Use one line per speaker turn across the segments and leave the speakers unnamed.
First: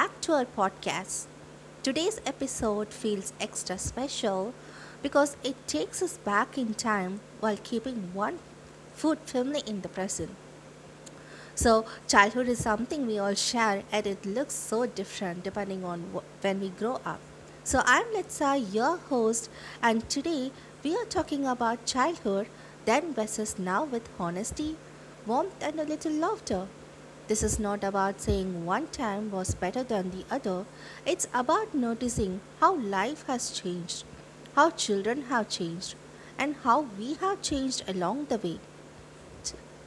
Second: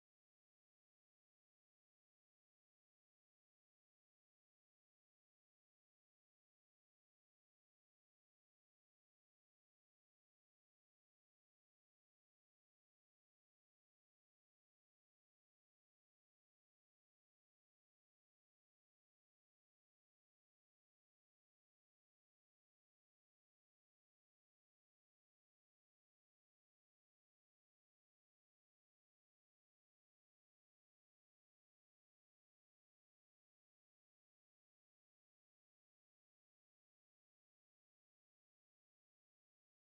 back to our podcast. Today's episode feels extra special because it takes us back in time while keeping one foot firmly in the present. So, childhood is something we all share, and it looks so different depending on when we grow up. So, I'm Litsa, your host, and today we are talking about childhood, then versus now with honesty, warmth, and a little laughter. This is not about saying one time was better than the other, it's about noticing how life has changed, how children have changed, and how we have changed along the way.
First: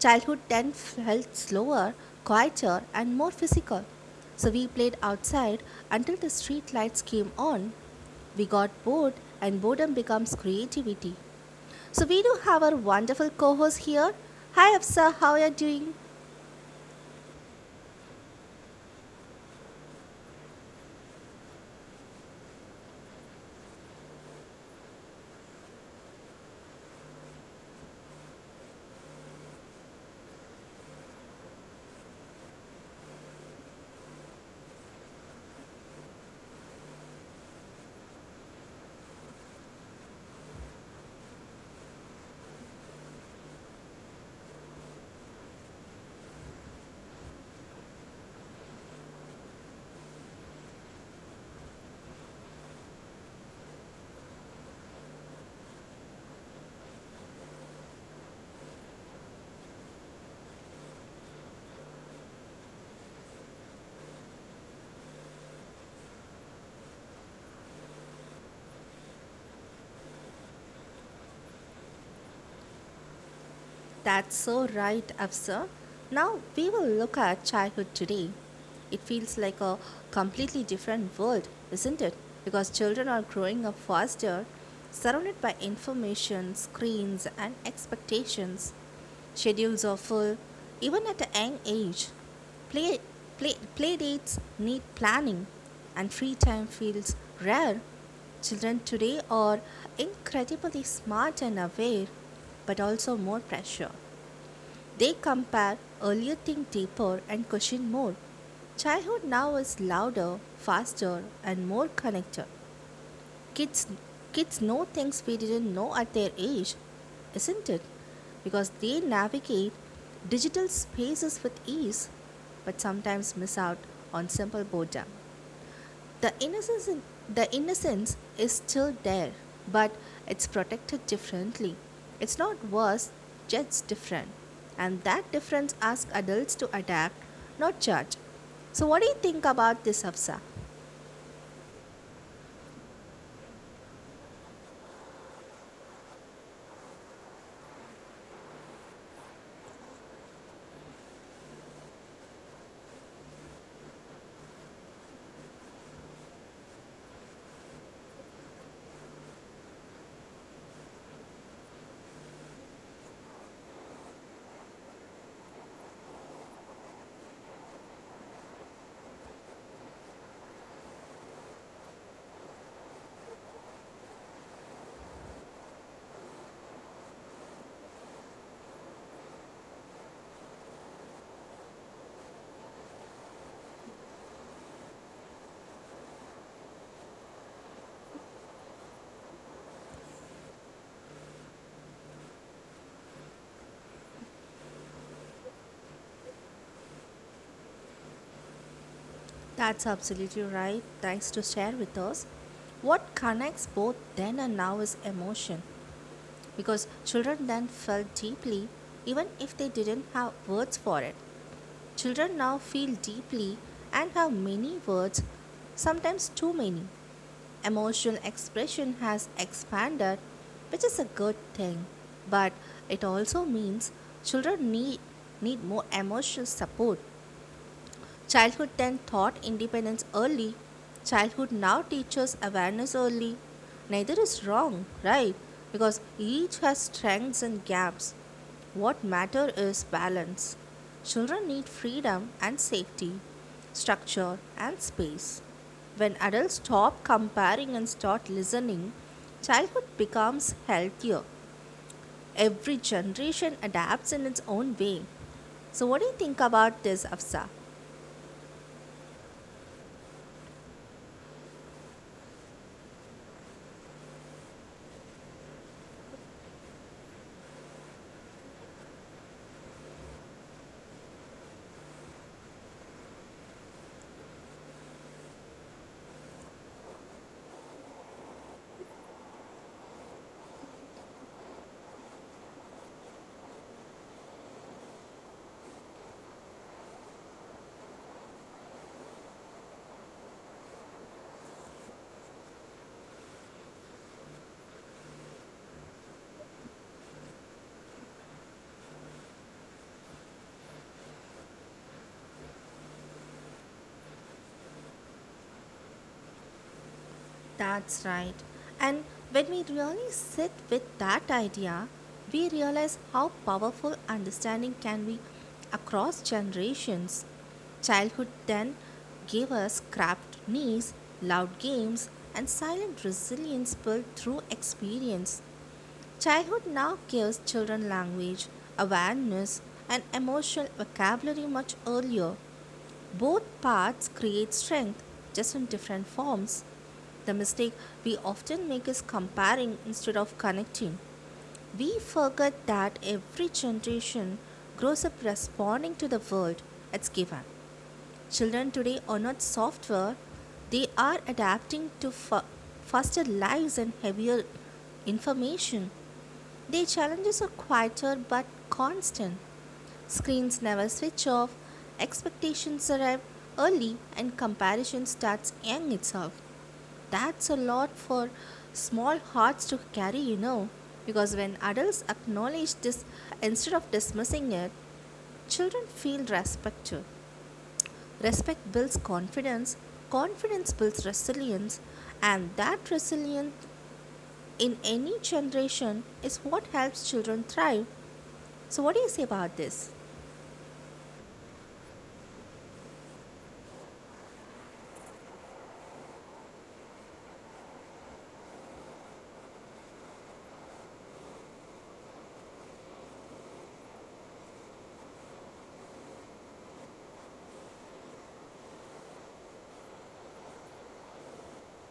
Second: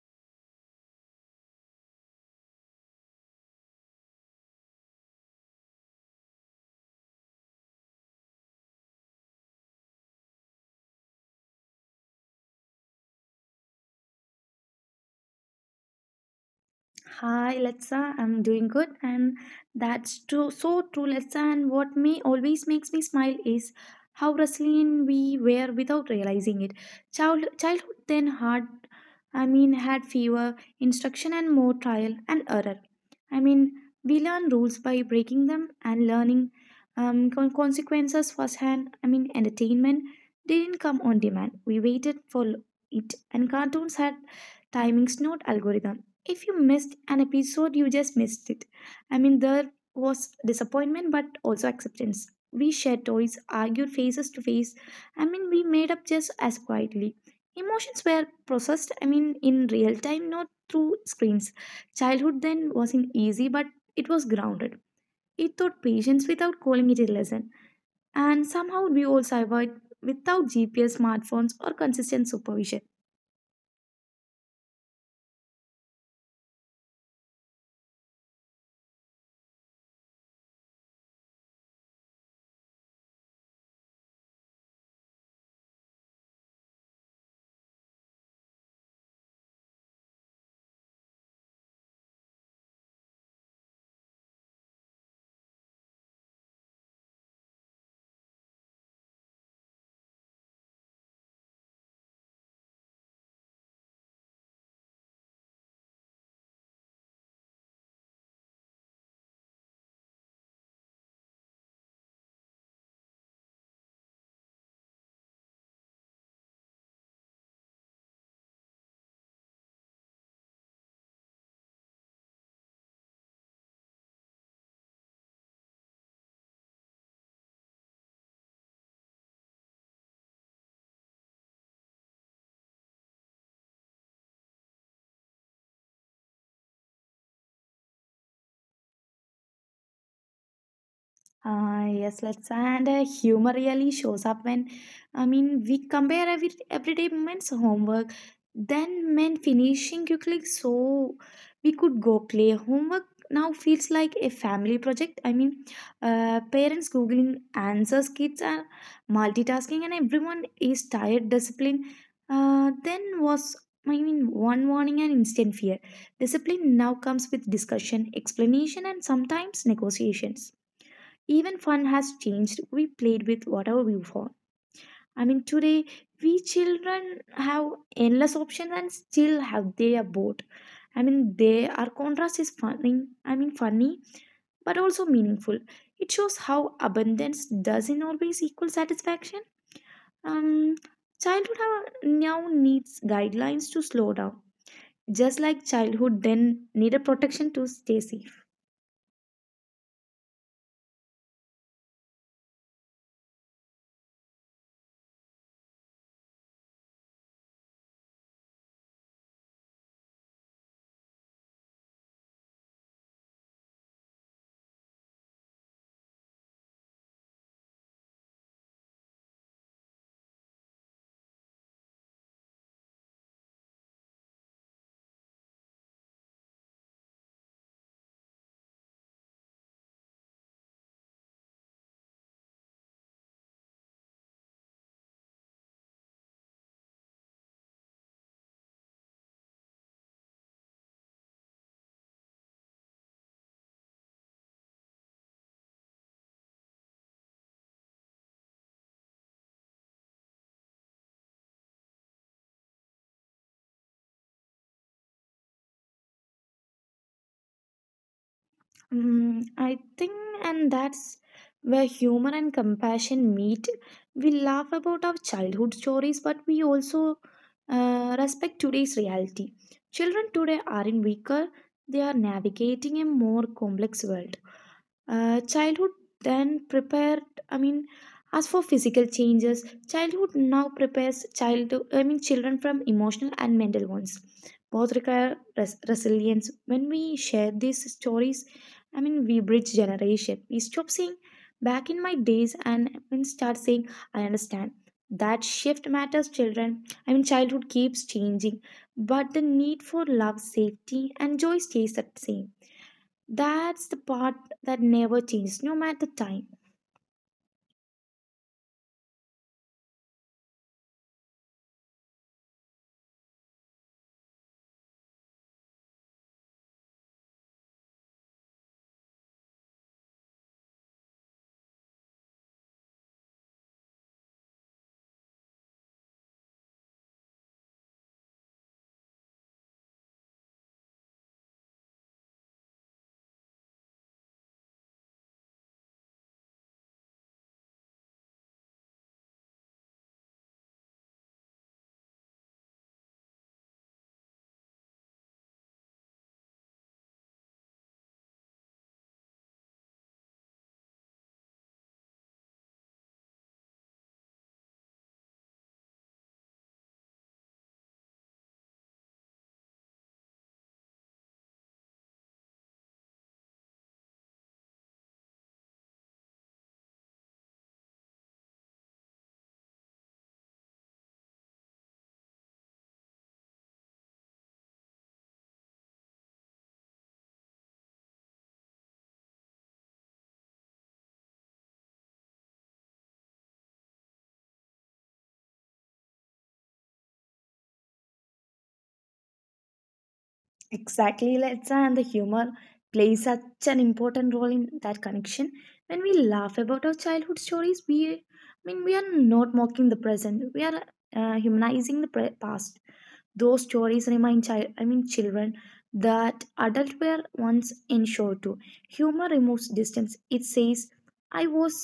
Childhood then felt slower, quieter, and more physical. So we played outside until the street lights came on. We got bored, and boredom becomes creativity. So we do have our wonderful co host here. Hi, Afsa, how are you doing?
Hi, Letsa. I'm doing good, and that's true. So true, Letsa. And what me always makes me smile is how resilient we were without realizing it. Childhood then hard. Had fever, instruction, and more trial and error. I mean, we learn rules by breaking them and learning consequences firsthand. Entertainment didn't come on demand. We waited for it, and cartoons had timings, not algorithm if you missed an episode, you just missed it. There was disappointment but also acceptance. We shared toys, argued faces to face. We made up just as quietly. Emotions were processed, in real time, not through screens. Childhood then wasn't easy, but it was grounded. It taught patience without calling it a lesson. And somehow we all survived without GPS, smartphones, or consistent supervision.
That's so right, Afsar. Now we will look at childhood today. It feels like a completely different world, isn't it? Because children are growing up faster, surrounded by information, screens, and expectations. Schedules are full, even at a young age. Play, Play dates need planning, and free time feels rare. Children today are incredibly smart and aware, but also more pressure. They compare earlier, think deeper, and question more. Childhood now is louder, faster, and more connected. Kids kids know things we didn't know at their age, isn't it? Because they navigate digital spaces with ease but sometimes miss out on simple boredom. the innocence in, the innocence is still there, but it's protected differently. It's not worse, just different, and that difference asks adults to adapt, not judge. So, what do you think about this, Hafsa?
Yes, let's and humor really shows up when we compare everyday moments homework, then when finishing quickly so we could go play homework now feels like a family project. Parents googling answers, kids are multitasking, and everyone is tired. Discipline. Then was one warning and instant fear. Discipline now comes with discussion, explanation, and sometimes negotiations. Even fun has changed. We played with whatever we want. Today we children have endless options and still have they are bored. I mean, they our contrast is funny. Funny, but also meaningful. It shows how abundance doesn't always equal satisfaction. Um, now needs guidelines to slow down, just like childhood then needed protection to stay safe.
That's absolutely right. Thanks to share with us. What connects both then and now is emotion, because children then felt deeply, even if they didn't have words for it. Children now feel deeply and have many words, sometimes too many. Emotional expression has expanded, which is a good thing, but it also means children need more emotional support. Childhood then taught independence early. Childhood now teaches awareness early. Neither is wrong, right? Because each has strengths and gaps. What matter is balance. Children need freedom and safety, structure and space. When adults stop comparing and start listening, childhood becomes healthier. Every generation adapts in its own way. So, what do you think about this, Afsa?
Mm, I think, and that's where humor and compassion meet. We laugh about our childhood stories, but we also respect today's reality. Children today aren't weaker, they are navigating a more complex world. Childhood then prepared, I mean, as for physical changes, childhood now prepares children from emotional and mental ones. Both require resilience. When we share these stories, we bridge generation. We stop saying back in my days and start saying I understand. That shift matters, children. Childhood keeps changing, but the need for love, safety, and joy stays the same. That's the part that never changes, no matter time.
That's right. And when we really sit with that idea, we realize how powerful understanding can be across generations. Childhood then gave us cramped knees, loud games, and silent resilience built through experience. Childhood now gives children language, awareness, and emotional vocabulary much earlier. Both paths create strength, just in different forms. The mistake we often make is comparing instead of connecting. We forget that every generation grows up responding to the world it's given. Children today are not software, they are adapting to faster lives and heavier information. Their challenges are quieter but constant. Screens never switch off, expectations arrive early, and comparison starts young itself. That's a lot for small hearts to carry, you know, because when adults acknowledge this instead of dismissing it, children feel respected. Respect builds confidence, confidence builds resilience, and that resilience in any generation is what helps children thrive. So, what do you say about this?
Exactly, Letsa, and the humor plays such an important role in that connection. When we laugh about our childhood stories, we are not mocking the present. We are humanizing the past. Those stories remind children that adults were once insured to. Humor removes distance. It says, "I was,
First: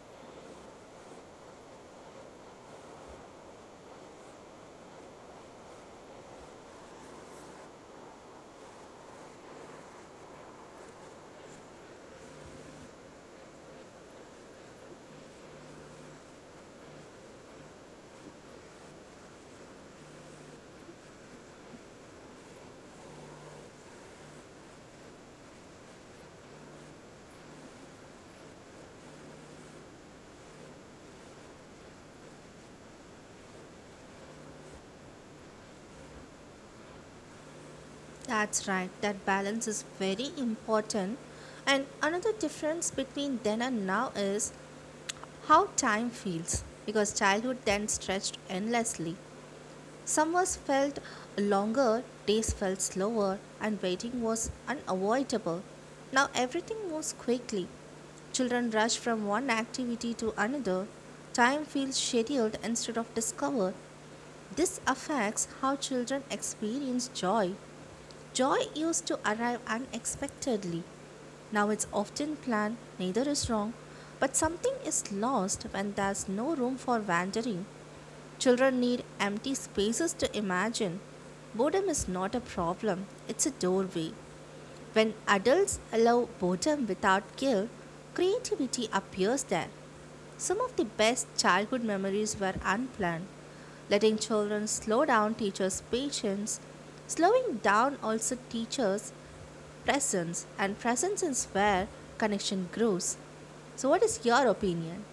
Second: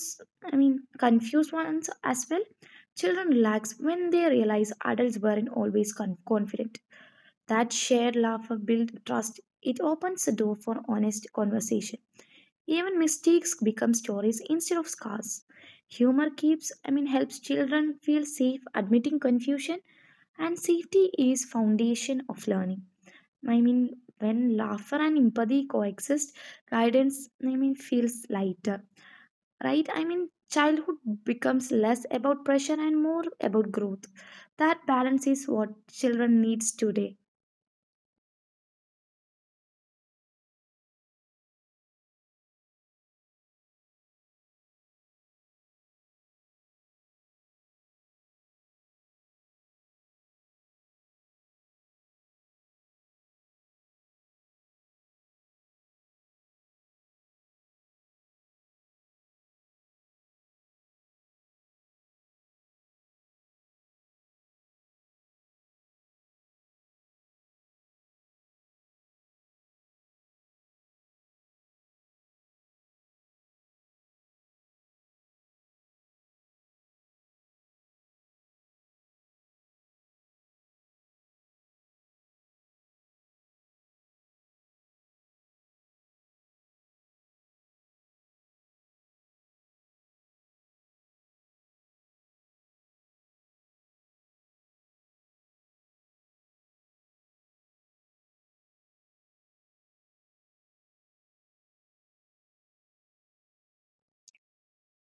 I mean, confused once as well." Children relax when they realize adults weren't always confident. That shared laughter builds trust. It opens the door for honest conversation. Even mistakes become stories instead of scars. Humor keeps, I mean, helps children feel safe admitting confusion, and safety is foundation of learning. I mean, when laughter and empathy coexist, guidance feels lighter, right? Childhood becomes less about pressure and more about growth. That balance is what children needs today.
That's right, that balance is very important. And another difference between then and now is how time feels, because childhood then stretched endlessly. Summers felt longer, days felt slower, and waiting was unavoidable. Now everything moves quickly. Children rush from one activity to another. Time feels scheduled instead of discovered. This affects how children experience joy. Joy used to arrive unexpectedly. Now it's often planned, neither is wrong, but something is lost when there's no room for wandering. Children need empty spaces to imagine. Boredom is not a problem, it's a doorway. When adults allow boredom without guilt, creativity appears there. Some of the best childhood memories were unplanned. Letting children slow down teachers' patience. Slowing down also teachers' presence, and presence is where connection grows. So, what is your opinion?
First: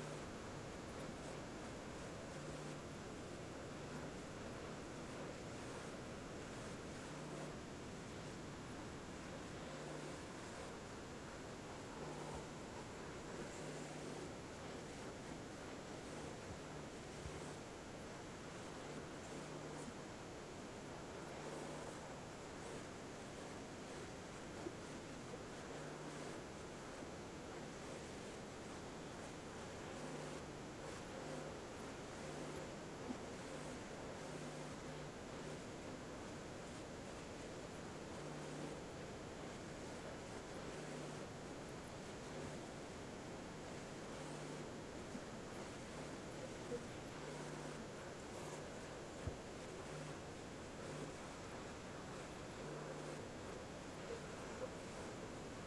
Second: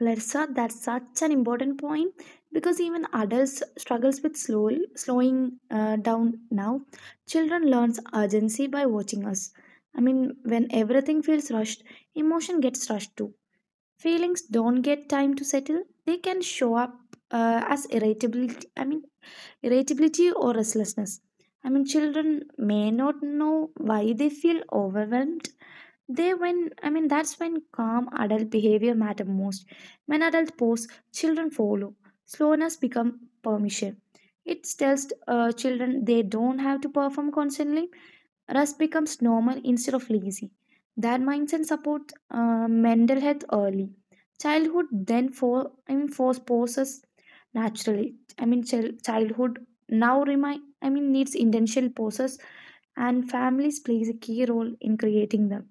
Larsa, that's such an important point because even adults struggles with slowing down now. Children learns urgency by watching us. When everything feels rushed, emotion gets rushed too. Feelings don't get time to settle. They can show up as irritability. Irritability or restlessness. Children may not know why they feel overwhelmed, they when I mean that's when calm adult behavior matter most. When adults pose, children follow. Slowness become permission. It tells children they don't have to perform constantly. Rest becomes normal instead of lazy. That mindset supports mental health early. Childhood then force poses naturally. Childhood now remind I mean needs intentional poses, and families plays a key role in creating them.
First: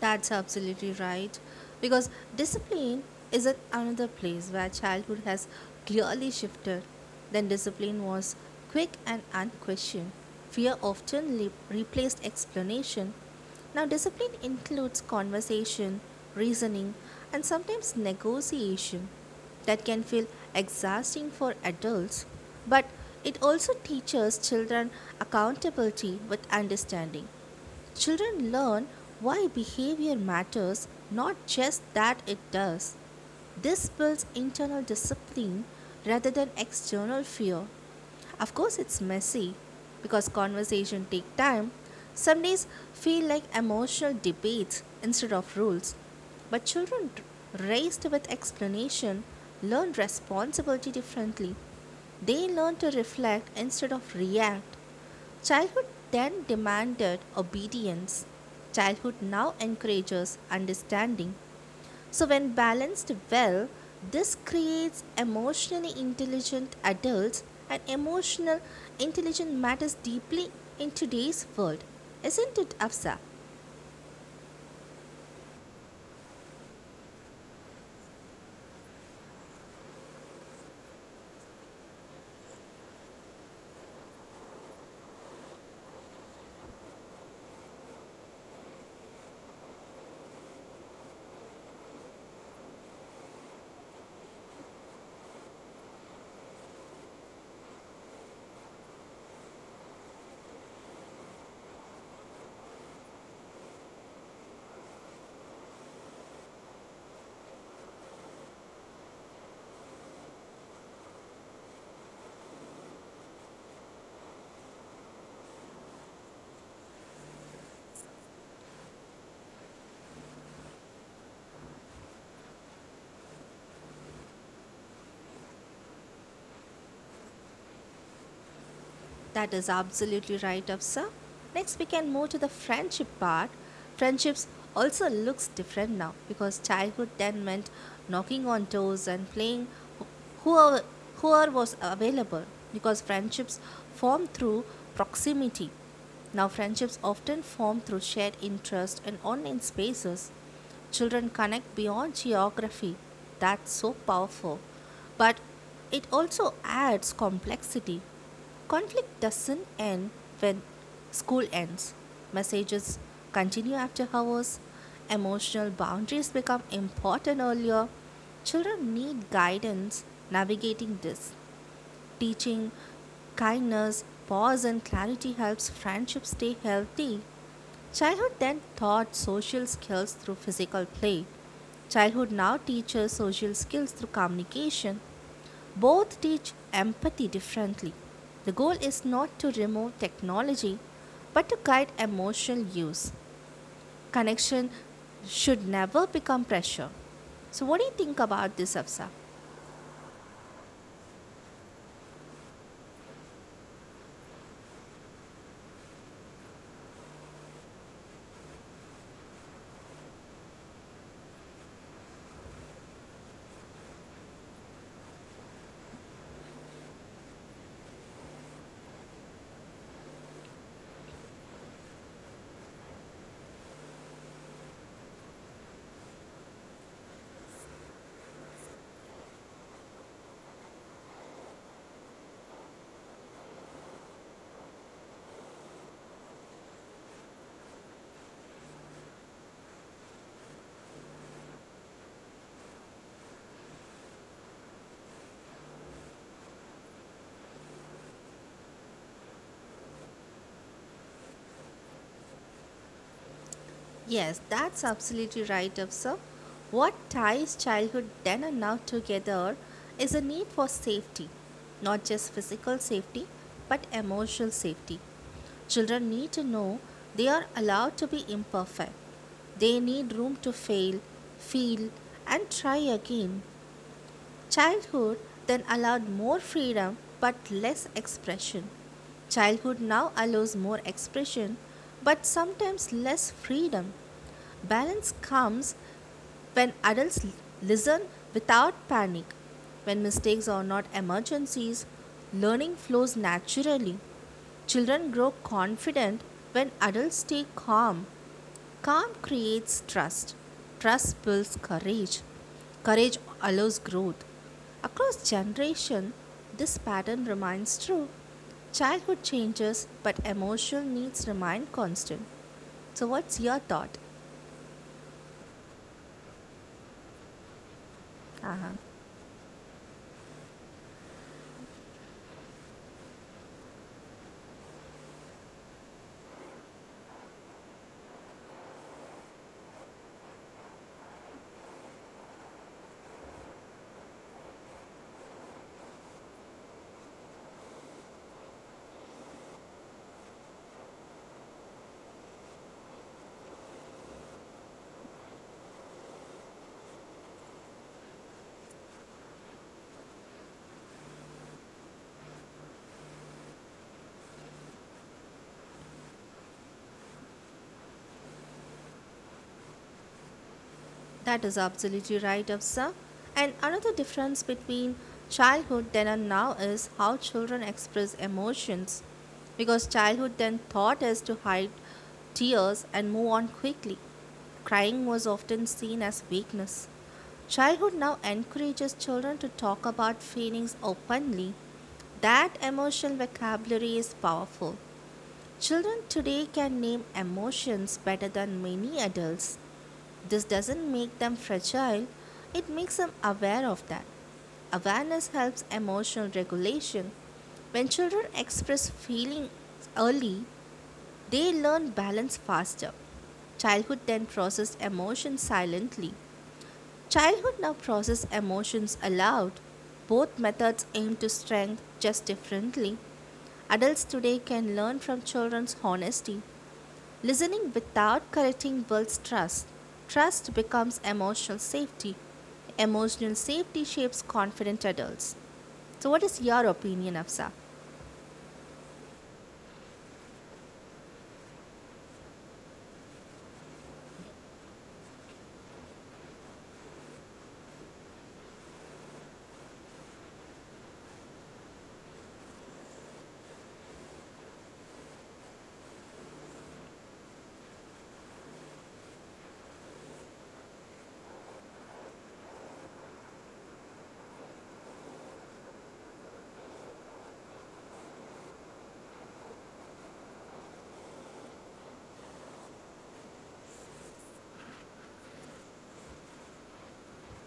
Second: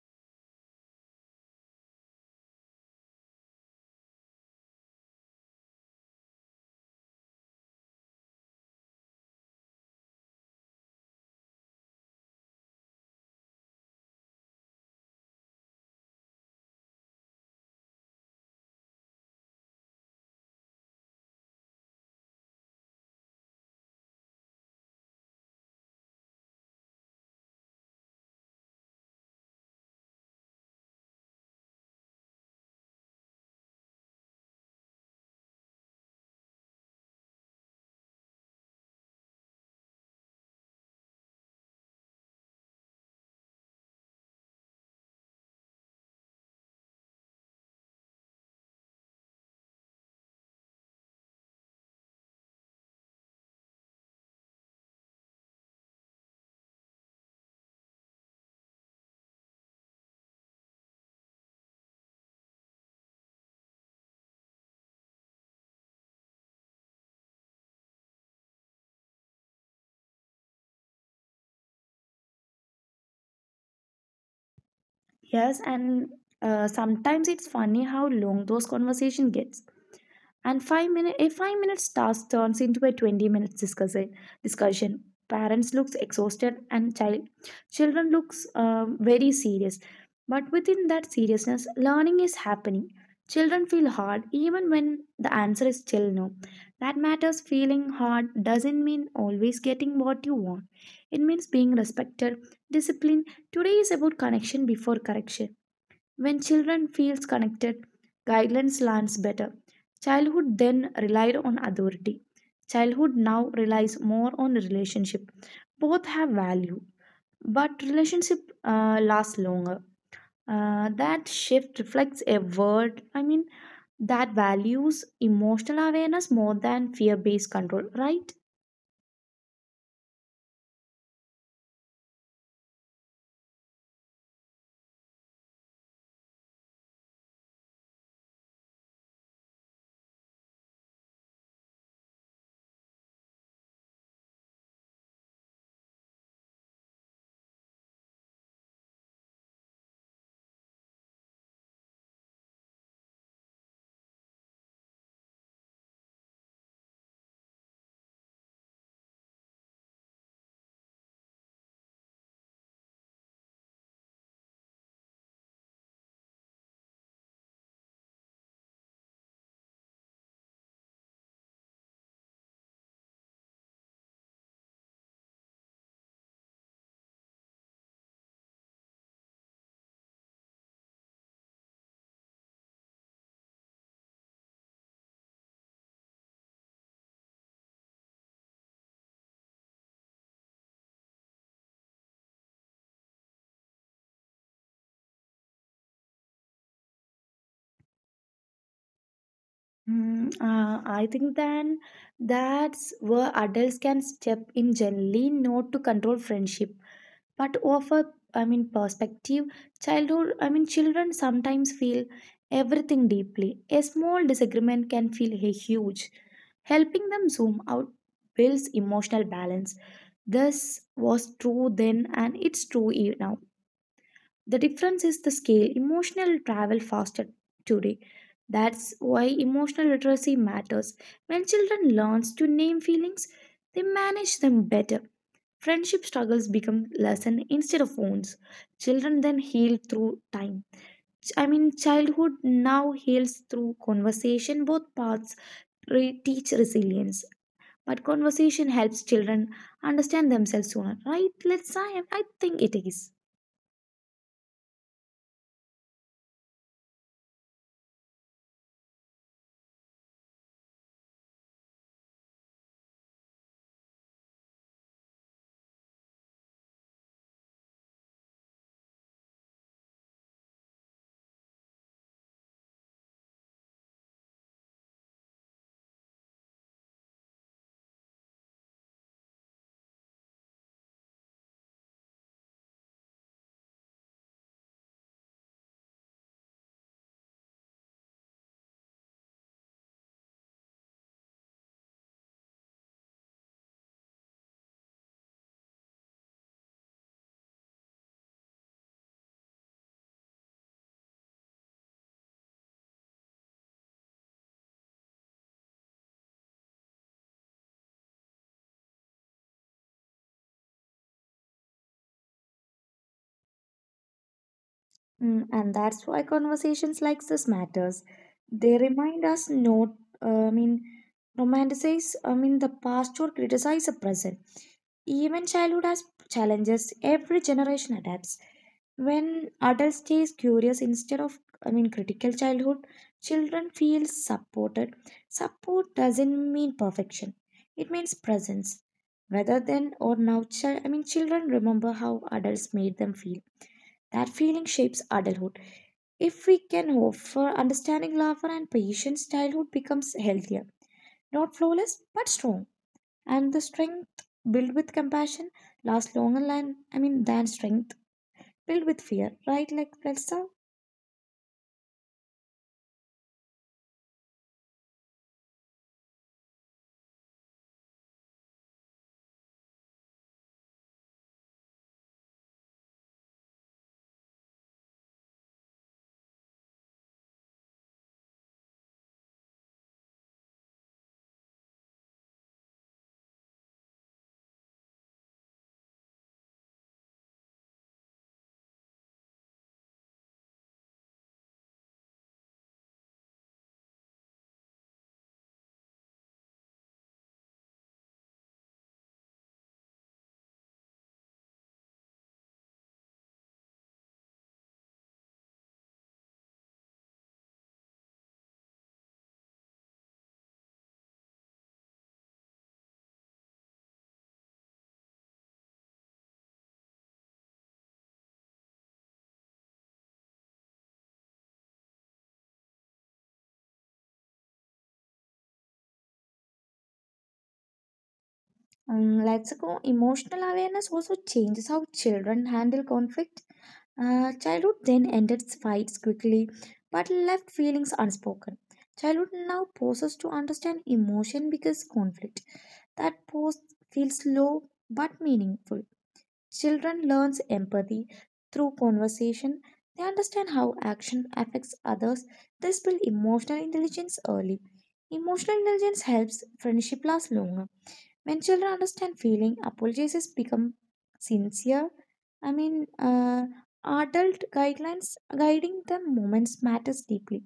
That's absolutely right. Because discipline is at another place where childhood has clearly shifted. Then discipline was quick and unquestioned. Fear often replaced explanation. Now, discipline includes conversation, reasoning, and sometimes negotiation that can feel exhausting for adults, but it also teaches children accountability with understanding. Children learn why behavior matters, not just that it does. This builds internal discipline rather than external fear. Of course, it's messy because conversation take time. Some days feel like emotional debates instead of rules. But children raised with explanation learn responsibility differently. They learn to reflect instead of react. Childhood then demanded obedience. Childhood now encourages understanding. So, when balanced well, this creates emotionally intelligent adults, and emotional intelligence matters deeply in today's world. Isn't it, Afsa?
Yes, and sometimes it's funny how long those conversation gets. And 5 minutes task turns into a 20 minutes discussion. Parents looks exhausted, and children looks very serious. But within that seriousness, learning is happening. Children feel hard even when the answer is still no. That matters. Feeling hard doesn't mean always getting what you want. It means being respected, disciplined. Today is about connection before correction. When children feels connected, guidance lands better. Childhood then relied on authority. Childhood now relies more on relationship. Both have value, but relationship lasts longer. That shift reflects a word. That values emotional awareness more than fear-based control, right?
That is absolutely right, Afsa. Next, we can move to the friendship part. Friendships also looks different now because childhood then meant knocking on doors and playing wh- whoever, whoever was available because friendships form through proximity. Now, friendships often form through shared interest and online spaces. Children connect beyond geography. That's so powerful. But it also adds complexity. Conflict doesn't end when school ends. Messages continue after hours. Emotional boundaries become important earlier. Children need guidance navigating this. Teaching kindness, pause, and clarity helps friendships stay healthy. Childhood then taught social skills through physical play. Childhood now teaches social skills through communication. Both teach empathy differently. The goal is not to remove technology, but to guide emotional use. Connection should never become pressure. So, what do you think about this, Afsa?
I think then that's where adults can step in gently, not to control friendship but of a perspective. Childhood I mean children sometimes feel everything deeply. A small disagreement can feel a huge. Helping them zoom out builds emotional balance. This was true then and it's true now. The difference is the scale. Emotional travel faster today. That's why emotional literacy matters. When children learns to name feelings, they manage them better. Friendship struggles become lesson instead of wounds. Children then heal through time. Childhood now heals through conversation. Both paths teach resilience, but conversation helps children understand themselves sooner. Right? Let's. I think it is.
Yes, that's absolutely right, Afsar. What ties childhood then and now together is a need for safety, not just physical safety, but emotional safety. Children need to know they are allowed to be imperfect. They need room to fail, feel, and try again. Childhood then allowed more freedom but less expression. Childhood now allows more expression but sometimes less freedom. Balance comes when adults listen without panic. When mistakes are not emergencies, learning flows naturally. Children grow confident when adults stay calm. Calm creates trust. Trust builds courage. Courage allows growth. Across generation, this pattern remains true. Childhood changes, but emotional needs remain constant. So, what's your thought?
Mm, and that's why conversations like this matters.
Uh-huh.
They remind us not, uh, I mean, romanticize, the past or criticize the present. Even childhood has challenges. Every generation adapts. When adults stays curious instead of, critical childhood, children feel supported. Support doesn't mean perfection. It means presence. Whether then or now, children remember how adults made them feel. That feeling shapes adulthood. If we can hope for understanding, laughter, and patience, childhood becomes healthier. Not flawless, but strong. And the strength built with compassion lasts longer than than strength built with fear. Right, like Elsa?
That is absolutely right, Afsa. And another difference between childhood then and now is how children express emotions. Because childhood then thought is to hide tears and move on quickly. Crying was often seen as weakness. Childhood now encourages children to talk about feelings openly. That emotional vocabulary is powerful. Children today can name emotions better than many adults. This doesn't make them fragile, it makes them aware of that. Awareness helps emotional regulation. When children express feelings early, they learn balance faster. Childhood then processed emotions silently. Childhood now process emotions aloud. Both methods aim to strength just differently. Adults today can learn from children's honesty. Listening without correcting builds trust. Trust becomes emotional safety. Emotional safety shapes confident adults. So, what is your opinion, Afsa?
Let's go. Emotional awareness also changes how children handle conflict. Childhood then ended fights quickly but left feelings unspoken. Childhood now pauses to understand emotion because conflict. That pause feels slow but meaningful. Children learns empathy through conversation. They understand how action affects others. This build emotional intelligence early. Emotional intelligence helps friendship last longer. When children understand feeling, apologies become sincere. I mean, uh, adult guidelines guiding them. Moments matters deeply.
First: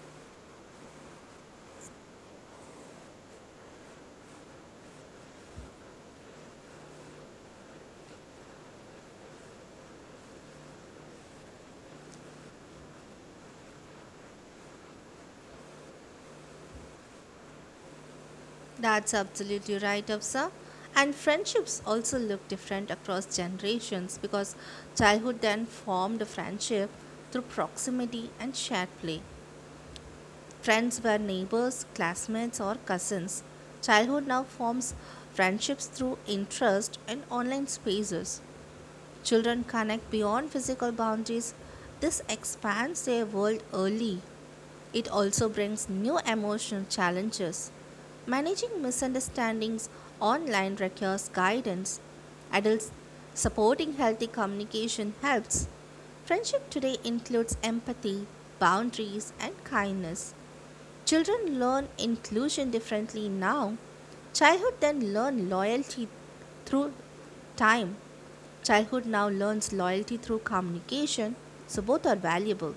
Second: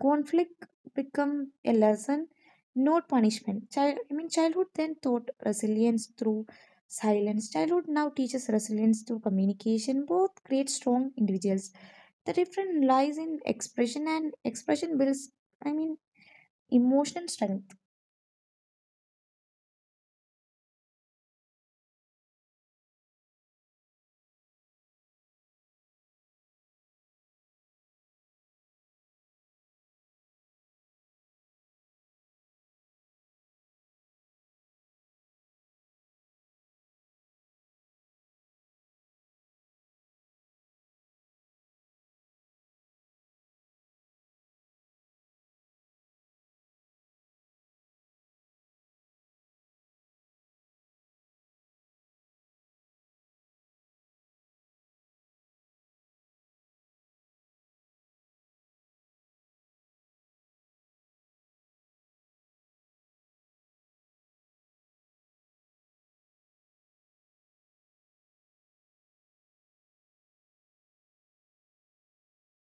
Conflict become a lesson, not punishment. Childhood then taught resilience through silence. Childhood now teaches resilience through communication. Both create strong individuals. The difference lies in expression, and expression builds, I mean, emotional strength.
That's absolutely right, Afsa. And friendships also look different across generations because childhood then formed a friendship through proximity and shared play. Friends were neighbors, classmates, or cousins. Childhood now forms friendships through interest and online spaces. Children connect beyond physical boundaries. This expands their world early. It also brings new emotional challenges. Managing misunderstandings online requires guidance. Adults supporting healthy communication helps. Friendship today includes empathy, boundaries, and kindness. Children learn inclusion differently now. Childhood then learn loyalty through time. Childhood now learns loyalty through communication, so both are valuable.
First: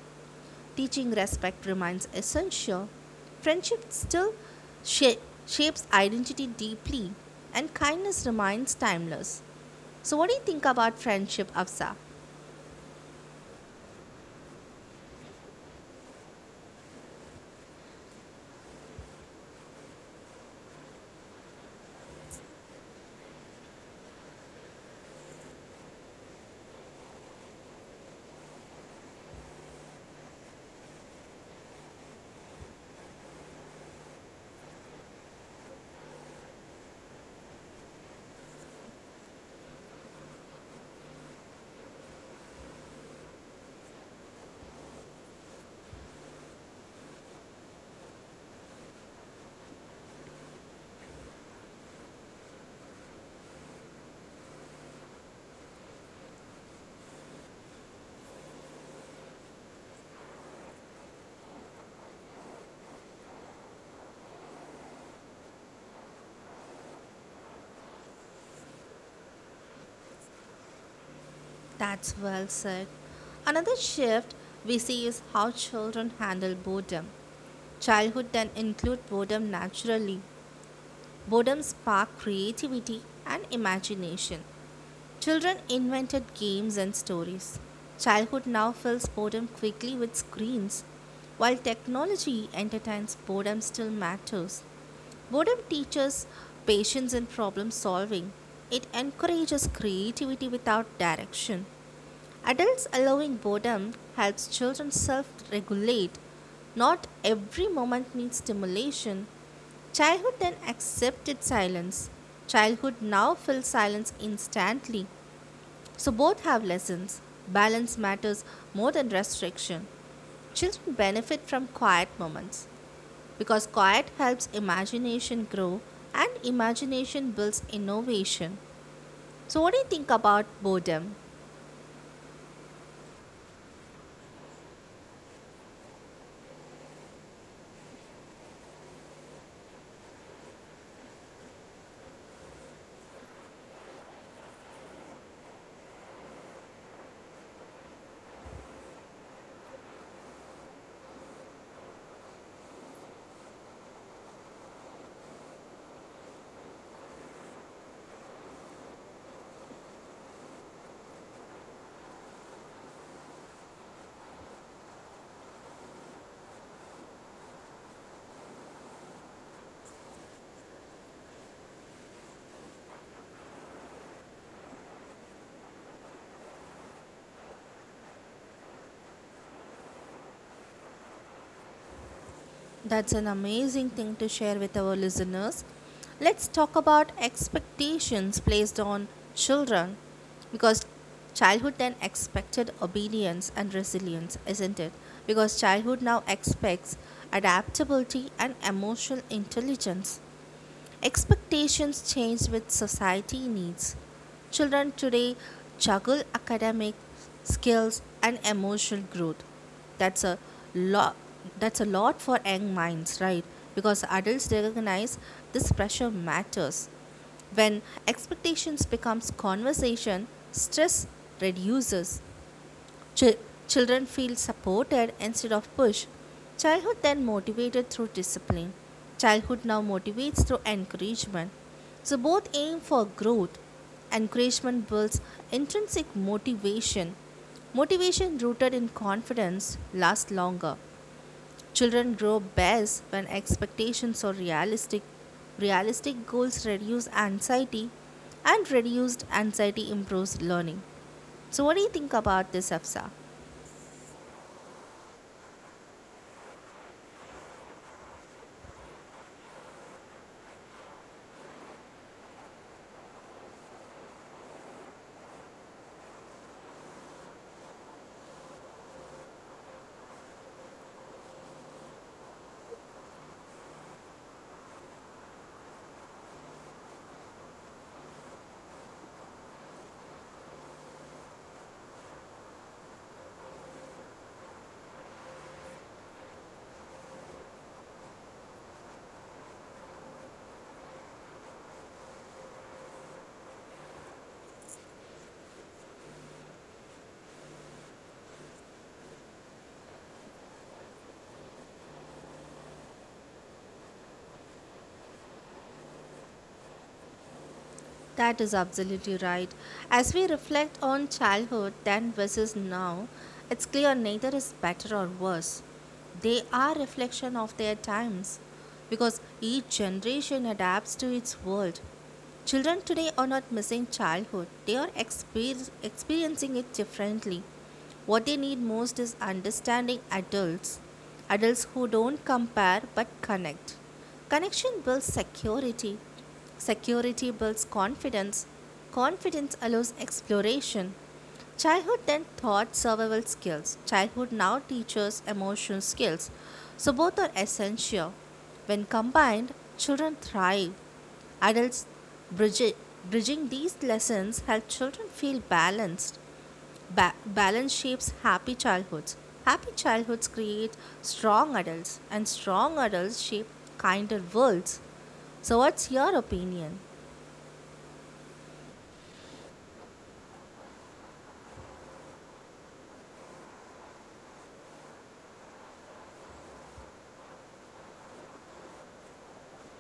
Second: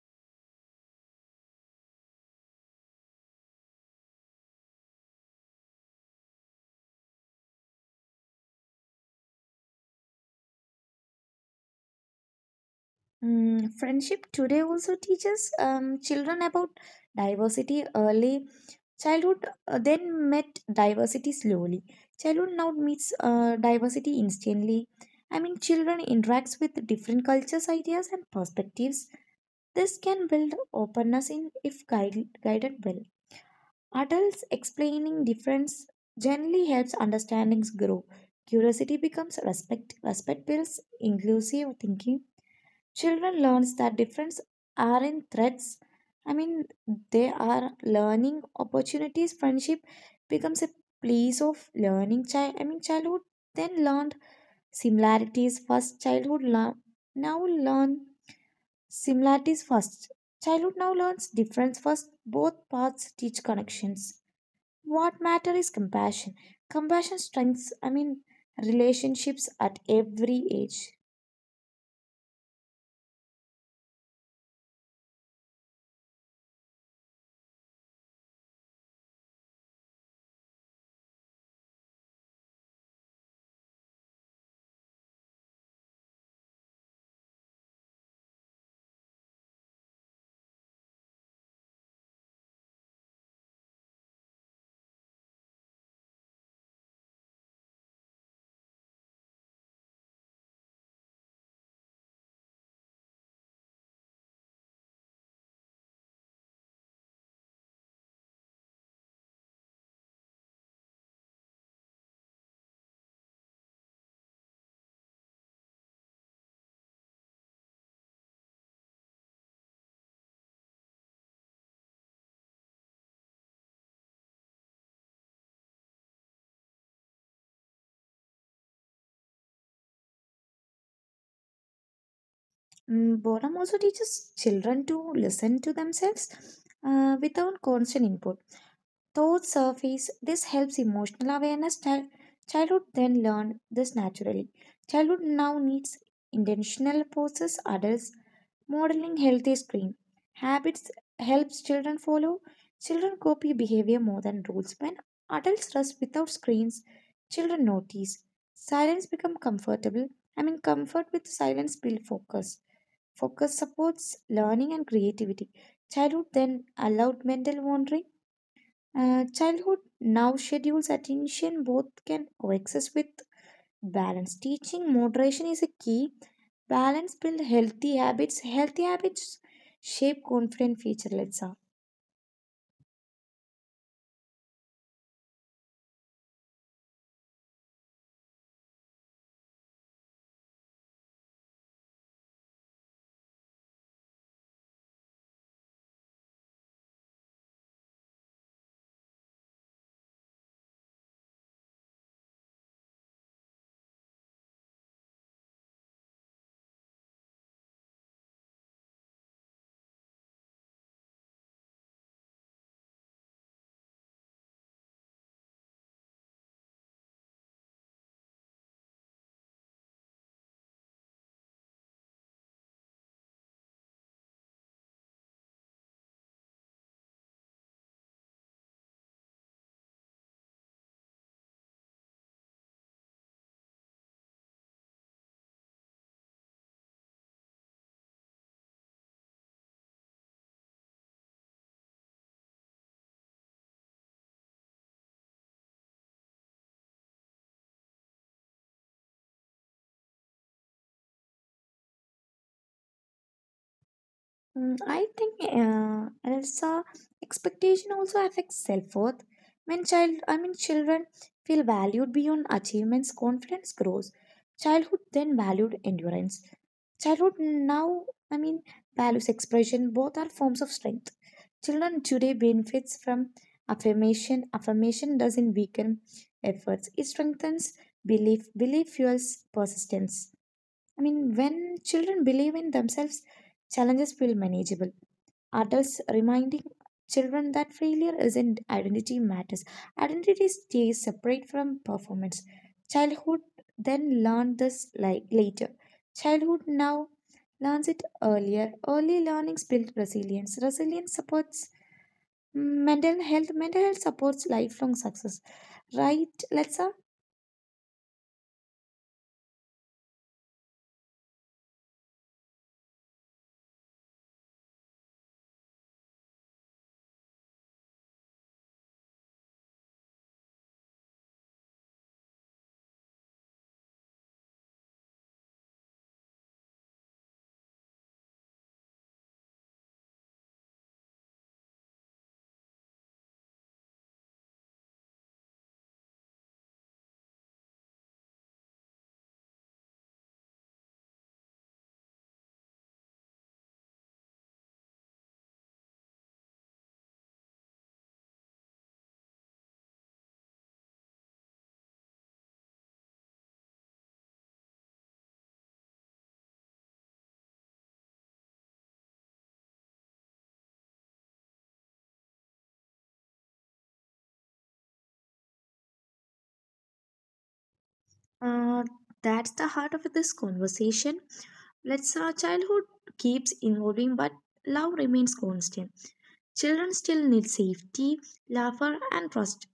Teaching respect remains essential. Friendship still sha- shapes identity deeply, and kindness remains timeless. So, what do you think about friendship, Afsa?
Mm, friendship today also teaches children about diversity early. Childhood then met diversity slowly. Childhood now meets diversity instantly. Children interacts with different cultures, ideas, and perspectives. This can build openness in if guided well. Adults explaining difference generally helps understandings grow. Curiosity becomes respect. Respect builds inclusive thinking. Children learns that difference aren't threats. I mean, they are learning opportunities. Friendship becomes a place of learning. Childhood then learned similarities first. Childhood learn now learn similarities first. Childhood now learns difference first. Both paths teach connections. What matter is compassion. Compassion strengthens. Relationships at every age.
That's well said. Another shift we see is how children handle boredom. Childhood can include boredom naturally. Boredom sparked creativity and imagination. Children invented games and stories. Childhood now fills boredom quickly with screens. While technology entertains, boredom still matters. Boredom teaches patience and problem solving. It encourages creativity without direction. Adults allowing boredom helps children self regulate. Not every moment needs stimulation. Childhood then accepted silence. Childhood now fills silence instantly. So both have lessons. Balance matters more than restriction. Children benefit from quiet moments because quiet helps imagination grow and imagination builds innovation. So, what do you think about boredom?
Mm, boredom also teaches children to listen to themselves without constant input thoughts surface. This helps emotional awareness. Childhood then learned this naturally. Childhood now needs intentional process. Adults modeling healthy screen habits helps children follow. Children copy behavior more than rules. When adults rest without screens, children notice. Silence become comfortable. Comfort with silence build focus. Focus supports learning and creativity. Childhood then allowed mental wandering. Childhood now schedules attention both can coexist with balance. Teaching moderation is a key. Balance build healthy habits. Healthy habits shape confident future. Let's say.
That's an amazing thing to share with our listeners. Let's talk about expectations placed on children because childhood then expected obedience and resilience, isn't it? Because childhood now expects adaptability and emotional intelligence. Expectations change with society needs. Children today juggle academic skills and emotional growth. That's a lot that's a lot for young minds, right? Because adults recognize this pressure matters. When expectations becomes conversation, stress reduces. Chil- Children feel supported instead of pushed. Childhood then motivated through discipline. Childhood now motivates through encouragement. So both aim for growth. Encouragement builds intrinsic motivation. Motivation rooted in confidence lasts longer. Children grow best when expectations are realistic. Realistic goals reduce anxiety, and reduced anxiety improves learning. So, what do you think about this, Afsa?
I think Elsa expectation also affects self-worth. When children feel valued beyond achievements, confidence grows. Childhood then valued endurance. Childhood now, I mean, values expression. Both are forms of strength. Children today benefits from affirmation. Affirmation doesn't weaken efforts. It strengthens belief. Belief fuels persistence. When children believe in themselves, challenges feel manageable. Adults reminding children that failure isn't identity matters. Identity stays separate from performance. Childhood then learned this like later. Childhood now learns it earlier. Early learnings build resilience. Resilience supports mental health. Mental health supports lifelong success. Right, Let's.
That is absolutely right. As we reflect on childhood then versus now, it's clear neither is better or worse. They are reflection of their times because each generation adapts to its world. Children today are not missing childhood. They are experiencing it differently. What they need most is understanding adults. Adults who don't compare but connect. Connection builds security. Security builds confidence. Confidence allows exploration. Childhood then taught survival skills. Childhood now teaches emotional skills. So both are essential. When combined, children thrive. Adults bridge- bridging these lessons help children feel balanced. Balance shapes happy childhoods. Happy childhoods create strong adults, and strong adults shape kinder worlds. So, what's your opinion?
Uh, that's the heart of this conversation. Let's our childhood keeps evolving, but love remains constant. Children still need safety, laughter, and trust.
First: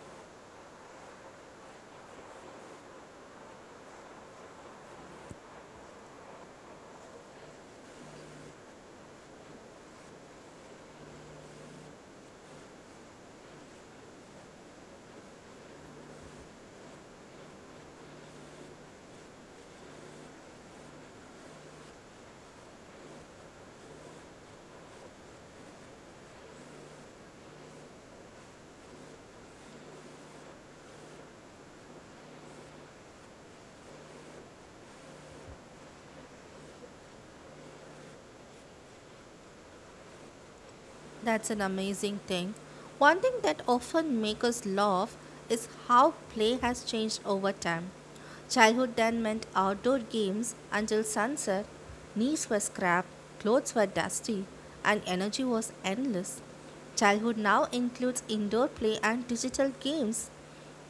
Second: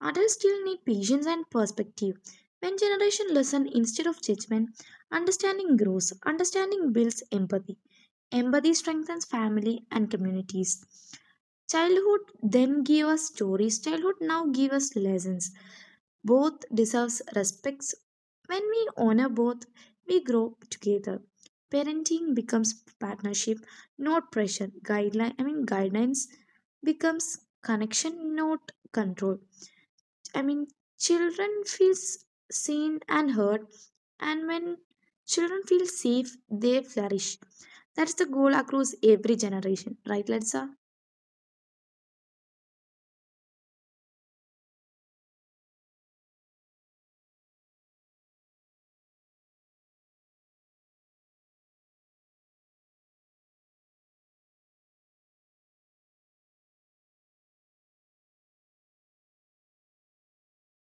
Adults still need patience and perspective. When generation listen instead of judgment, understanding grows. Understanding builds empathy. Empathy strengthens family and communities. Childhood then gave us stories. Childhood now give us lessons. Both deserves respects. When we honor both, we grow together. Parenting becomes partnership, not pressure. Guidelines becomes connection, not control. I mean children feels seen and heard, and when children feel safe, they flourish. That's the goal across every generation, right, Letsa?
That's an amazing thing. One thing that often makes us laugh is how play has changed over time. Childhood then meant outdoor games until sunset, knees were scrapped, clothes were dusty, and energy was endless. Childhood now includes indoor play and digital games.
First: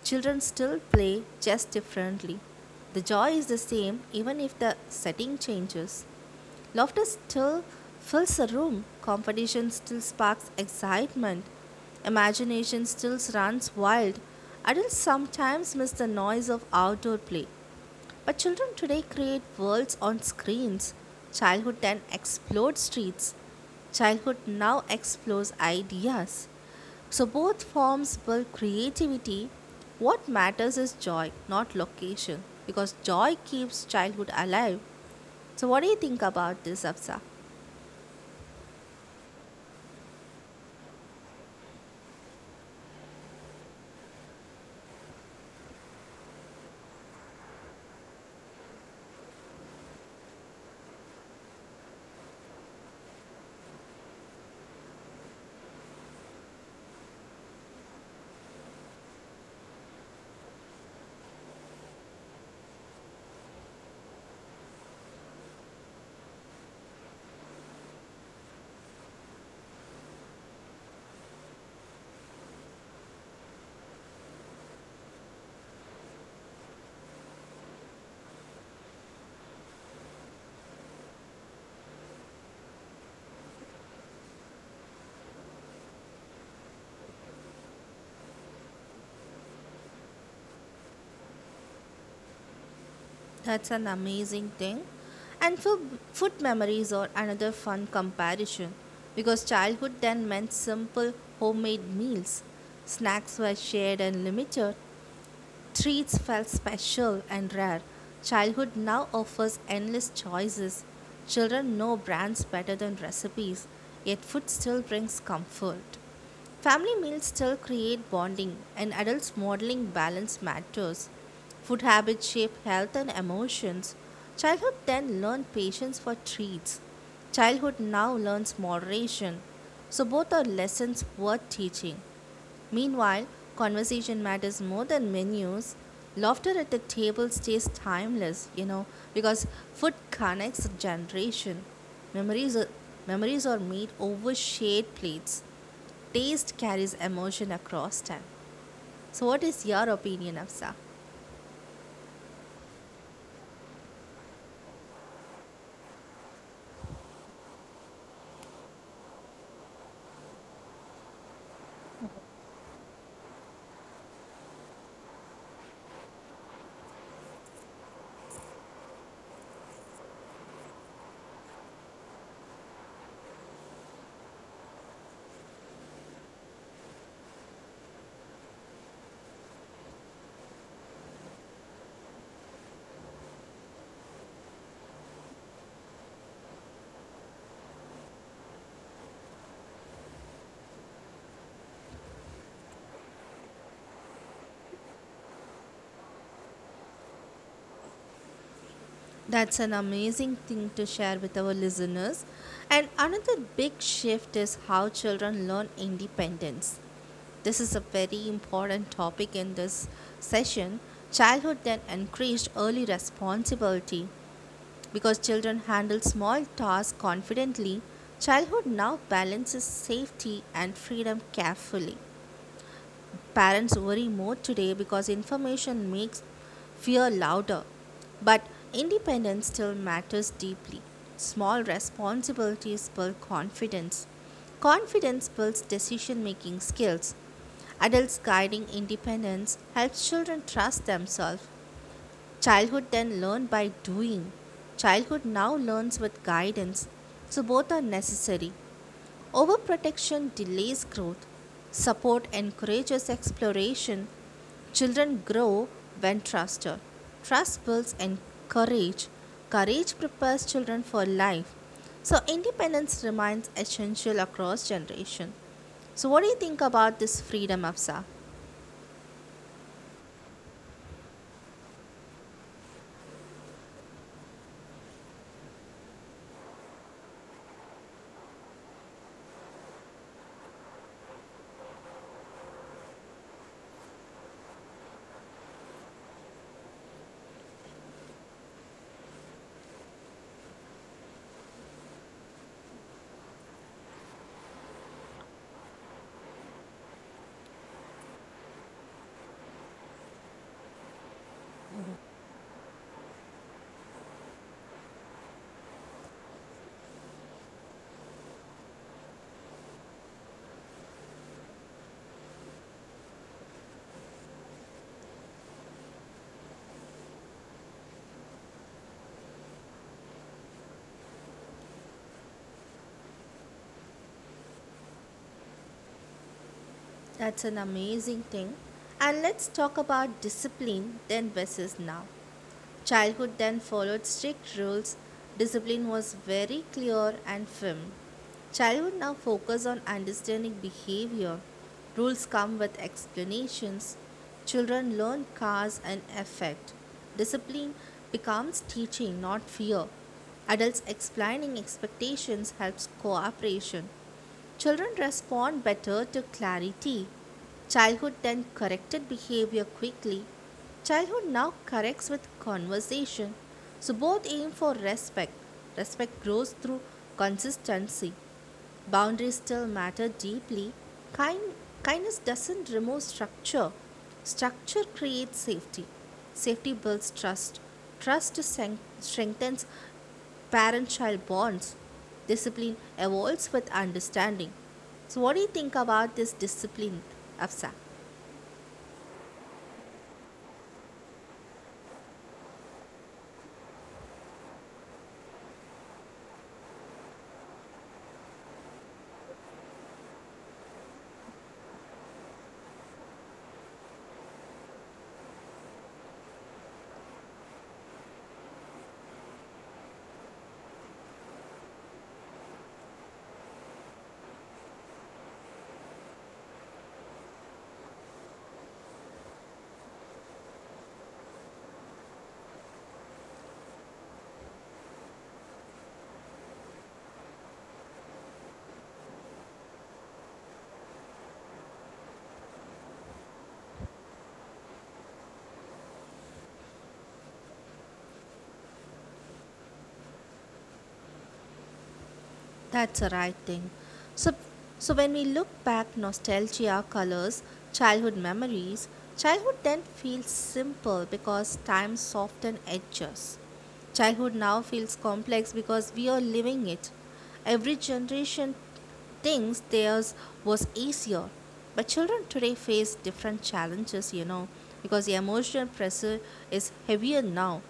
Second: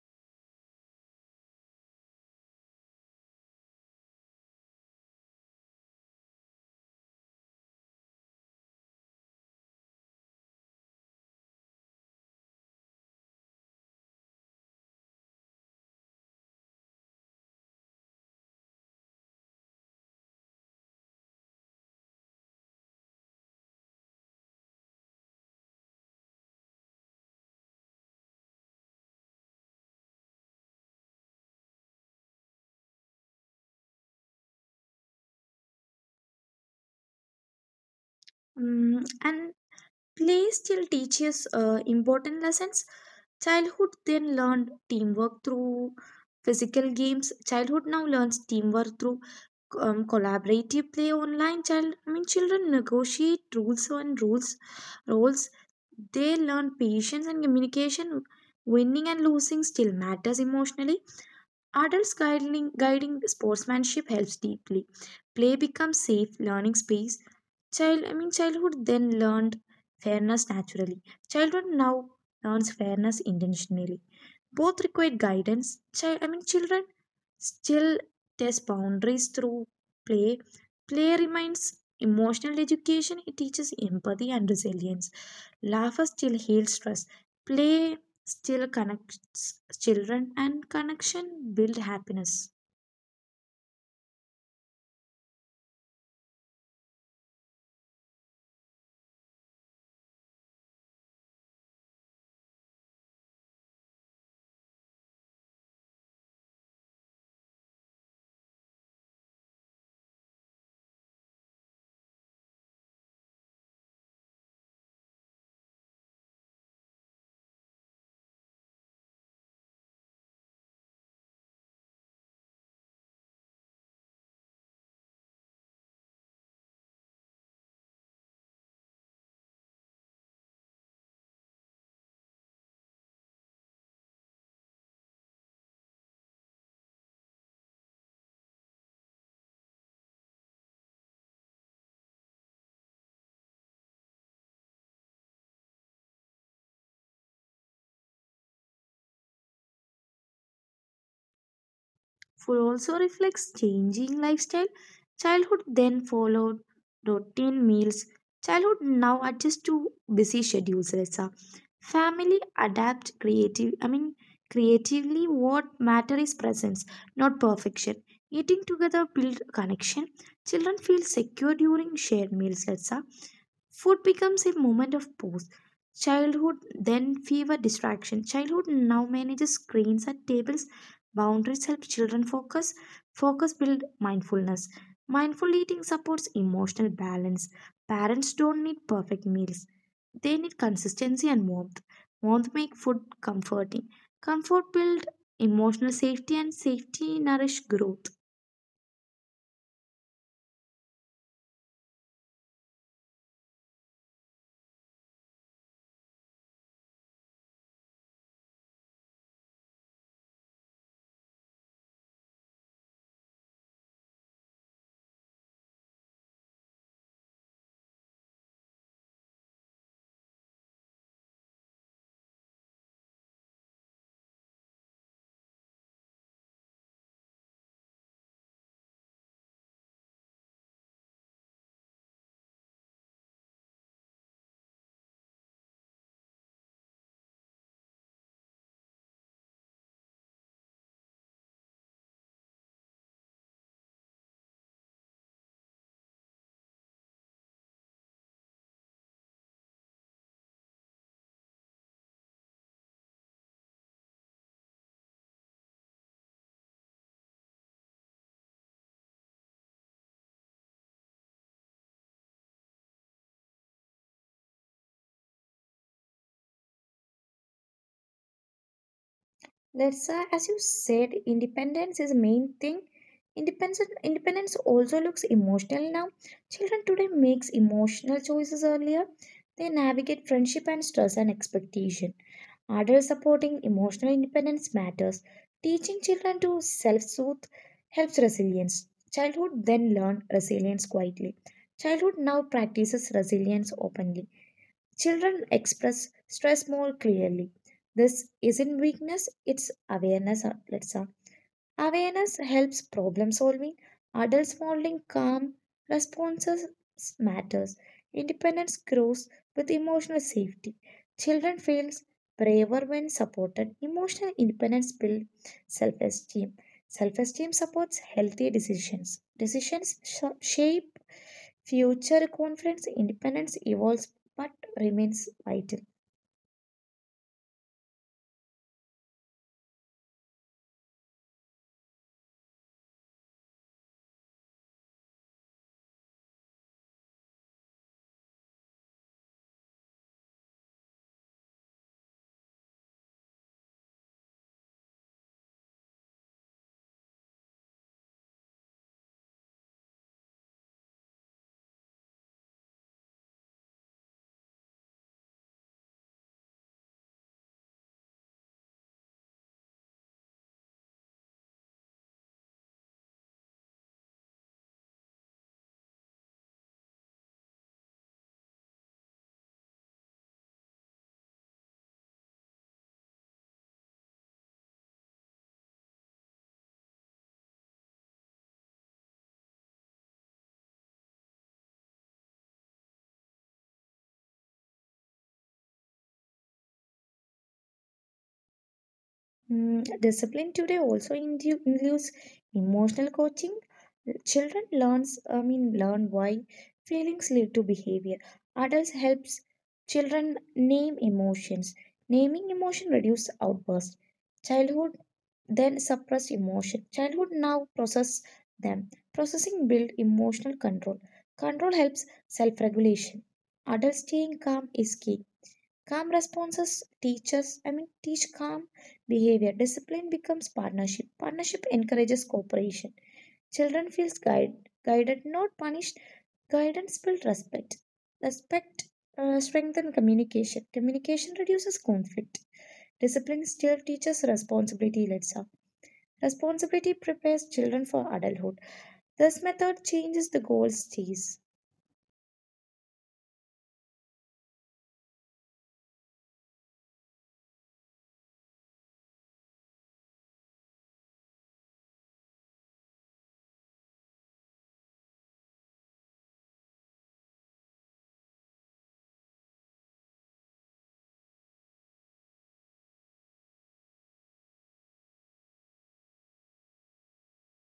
Children still play just differently. The joy is the same even if the setting changes. Laughter still fills a room, competition still sparks excitement, imagination still runs wild. Adults sometimes miss the noise of outdoor play, but children today create worlds on screens. Childhood then explored streets. Childhood now explores ideas. So both forms build creativity. What matters is joy, not location, because joy keeps childhood alive. So what do you think about this, Absa?
Mm, and Play still teaches important lessons. Childhood then learned teamwork through physical games. Childhood now learns teamwork through collaborative play online. Children negotiate rules and rules roles. They learn patience and communication. Winning and losing still matters emotionally. Adults guiding sportsmanship helps deeply. Play becomes safe learning space. Childhood then learned fairness naturally. Childhood now learns fairness intentionally. Both require guidance. Children still test boundaries through play. Play reminds emotional education. It teaches empathy and resilience. Laughter still heals stress. Play still connects children and connection build happiness.
That's an amazing thing. And food memories are another fun comparison because childhood then meant simple homemade meals. Snacks were shared and limited. Treats felt special and rare. Childhood now offers endless choices. Children know brands better than recipes, yet food still brings comfort. Family meals still create bonding, and adults modeling balance matters. Food habits shape health and emotions. Childhood then learned patience for treats. Childhood now learns moderation. So both are lessons worth teaching. Meanwhile, conversation matters more than menus. Laughter at the table stays timeless, you know, because food connects generation. Memories are, memories are made over shared plates. Taste carries emotion across time. So, what is your opinion, Afsa?
Food also reflects changing lifestyle. Childhood then followed routine meals. Childhood now adjusts to busy schedules. Resa. Family adapt creative. I mean, creatively, what matter is presence, not perfection. Eating together build connection. Children feel secure during shared meals. Resa. Food becomes a moment of pause. Childhood then fever distraction. Childhood now manages screens at tables. Boundaries help children focus. Focus build mindfulness. Mindful eating supports emotional balance. Parents don't need perfect meals. They need consistency and warmth. Warmth make food comforting. Comfort build emotional safety and safety nourish growth.
That's an amazing thing to share with our listeners. And another big shift is how children learn independence. This is a very important topic in this session. Childhood then increased early responsibility because children handle small tasks confidently. Childhood now balances safety and freedom carefully. Parents worry more today because information makes fear louder. But independence still matters deeply. Small responsibilities build confidence. Confidence builds decision making skills. Adults guiding independence helps children trust themselves. Childhood then learned by doing. Childhood now learns with guidance. So both are necessary. Overprotection delays growth. Support encourages exploration. Children grow when trusted. Trust builds and courage. Courage prepares children for life. So independence remains essential across generation. So what do you think about this freedom, Afsa?
That's As you said, independence is the main thing. Independence also looks emotional now. Children today makes emotional choices earlier. They navigate friendship and stress and expectation. Adult supporting emotional independence matters. Teaching children to self-soothe helps resilience. Childhood then learn resilience quietly. Childhood now practices resilience openly. Children express stress more clearly. This isn't weakness, it's awareness outlets. Awareness helps problem solving. Adults modeling calm responses matters. Independence grows with emotional safety. Children feels braver when supported. Emotional independence builds self-esteem. Self-esteem supports healthy decisions. Decisions shape future confidence. Independence evolves but remains vital.
That's an amazing thing. And let's talk about discipline then versus now. Childhood then followed strict rules, discipline was very clear and firm. Childhood now focus on understanding behavior. Rules come with explanations. Children learn cause and effect. Discipline becomes teaching, not fear. Adults explaining expectations helps cooperation. Children respond better to clarity. Childhood then corrected behavior quickly. Childhood now corrects with conversation. So both aim for respect. Respect grows through consistency. Boundaries still matter deeply. Kind, kindness doesn't remove structure. Structure creates safety. Safety builds trust. Trust strengthens parent child bonds. Discipline evolves with understanding. So, what do you think about this discipline, Afsa?
Mm, discipline today also includes emotional coaching. Children learn why feelings lead to behavior. Adults helps children name emotions. Naming emotion reduce outburst. Childhood then suppress emotion. Childhood now process them. Processing build emotional control. Control helps self-regulation. Adult staying calm is key. Calm responses teach us, I mean, teach calm behavior. Discipline becomes partnership. Partnership encourages cooperation. Children feels guided, not punished. Guidance builds respect. Respect strengthens communication. Communication reduces conflict. Discipline still teaches responsibility, let's say. Responsibility prepares children for adulthood. This method changes the goal stays.
That's a right thing. So, so when we look back, nostalgia colors childhood memories. Childhood then feels simple because time softened edges. Childhood now feels complex because we are living it. Every generation thinks theirs was easier. But children today face different challenges, you know, because the emotional pressure is heavier now.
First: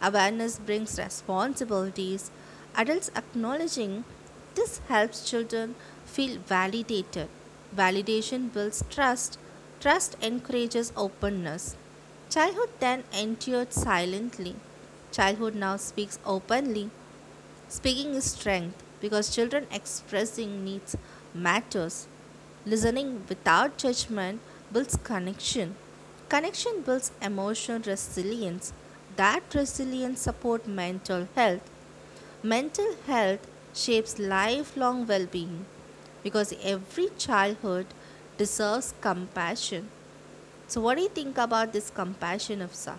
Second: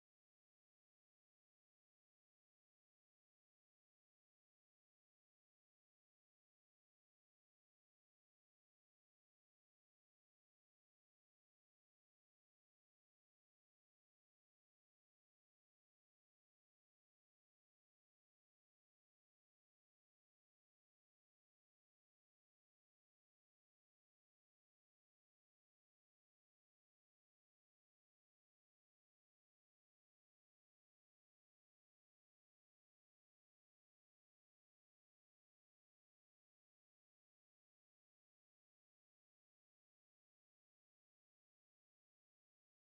Awareness brings responsibilities. Adults acknowledging this helps children feel validated. Validation builds trust. Trust encourages openness. Childhood then entered silently. Childhood now speaks openly. Speaking is strength because children expressing needs matters. Listening without judgment builds connection. Connection builds emotional resilience. That resilience supports mental health. Mental health shapes lifelong well being because every childhood deserves compassion. So, what do you think about this compassion, Afsa?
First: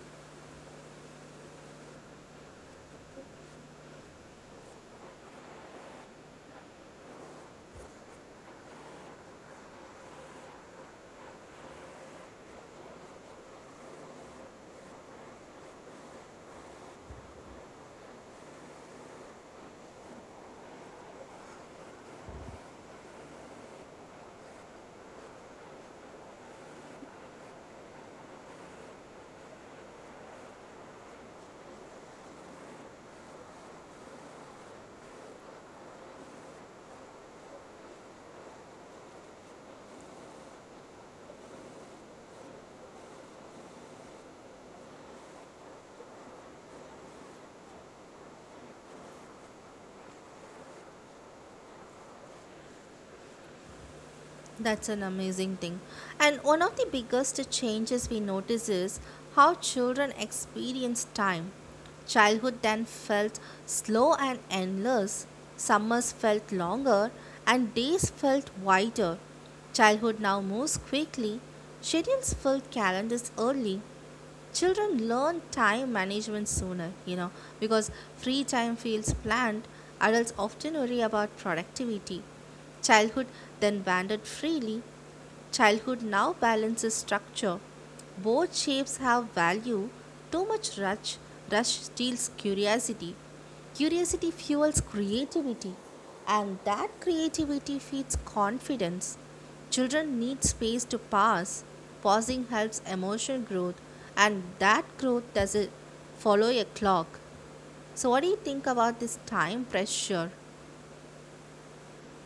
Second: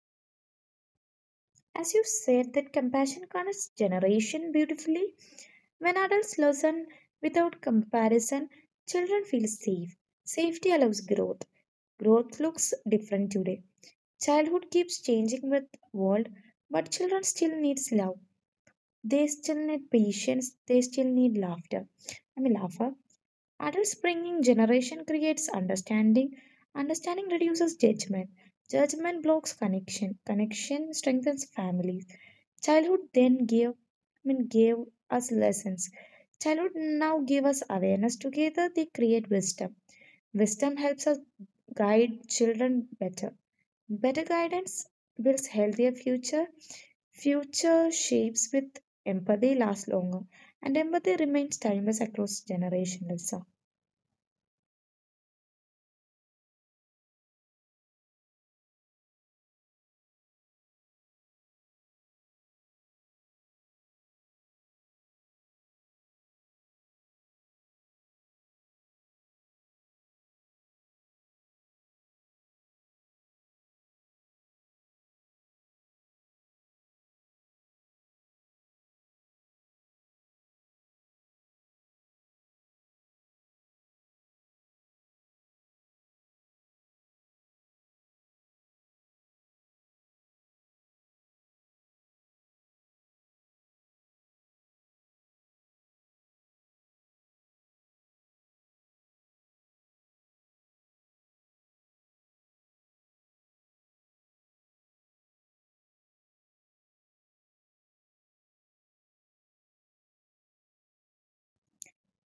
As you said, that compassion connects generation beautifully. When adults listen without comparison, children feel safe. Safety allows growth. Growth looks different today. Childhood keeps changing with world, but children still needs love. They still need patience. They still need laughter. I mean laughter. Adults bringing generation creates understanding. Understanding reduces judgment. Judgment blocks connection. Connection strengthens families. Childhood then gave us lessons. Childhood now give us awareness. Together they create wisdom. Wisdom helps us guide children better. Better guidance builds healthier future. Future shapes with empathy last longer. And empathy remains timeless across generations.
That's an amazing thing. And one of the biggest changes we notice is how children experience time. Childhood then felt slow and endless, summers felt longer, and days felt wider. Childhood now moves quickly, schedules fill calendars early. Children learn time management sooner, you know, because free time feels planned. Adults often worry about productivity. Childhood then wandered freely. Childhood now balances structure. Both shapes have value. Too much rush, rush steals curiosity. Curiosity fuels creativity, and that creativity feeds confidence. Children need space to pause. Pausing helps emotional growth, and that growth doesn't follow a clock. So, what do you think about this time pressure?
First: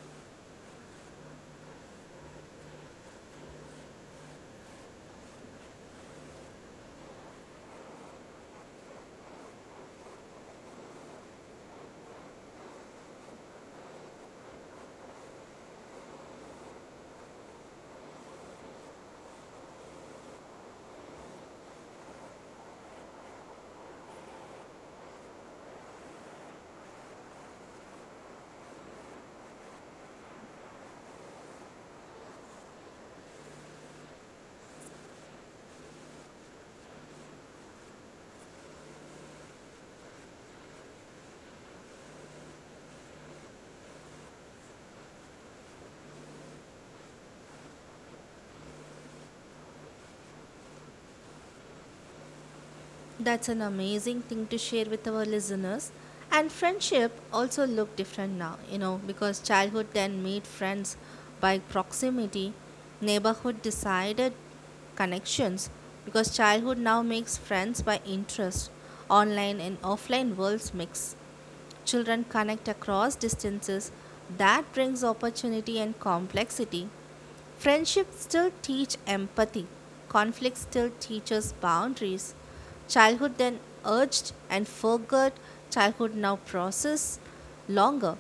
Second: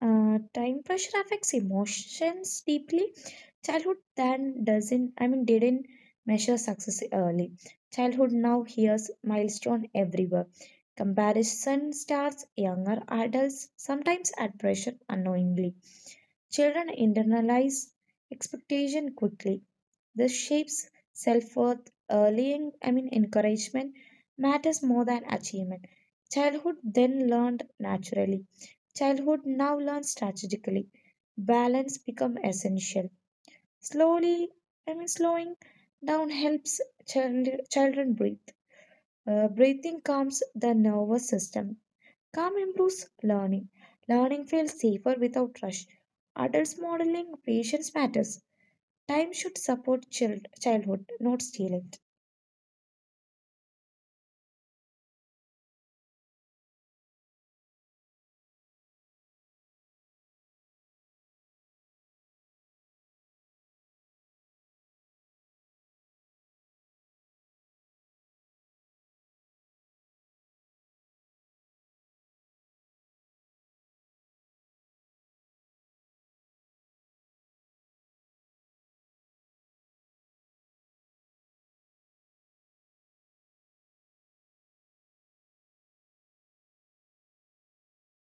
Time pressure affects emotions deeply. Childhood then doesn't, I mean, didn't measure success early. Childhood now hears milestone everywhere. Comparison starts younger adults, sometimes at pressure unknowingly. Children internalize expectation quickly. This shapes self worth early. Encouragement matters more than achievement. Childhood then learned naturally. Childhood now learns strategically. Balance become essential. Slowly, Slowing down helps children breathe. Breathing calms the nervous system. Calm improves learning. Learning feels safer without rush. Adults modeling patience matters. Time should support child childhood, not steal it.
That's an amazing thing to share with our listeners. And friendship also look different now, you know, because childhood then made friends by proximity, neighborhood decided connections, because childhood now makes friends by interest, online and offline worlds mix. Children connect across distances. That brings opportunity and complexity. Friendships still teach empathy. Conflict still teaches boundaries. Childhood then urged and forgot. Childhood now process longer.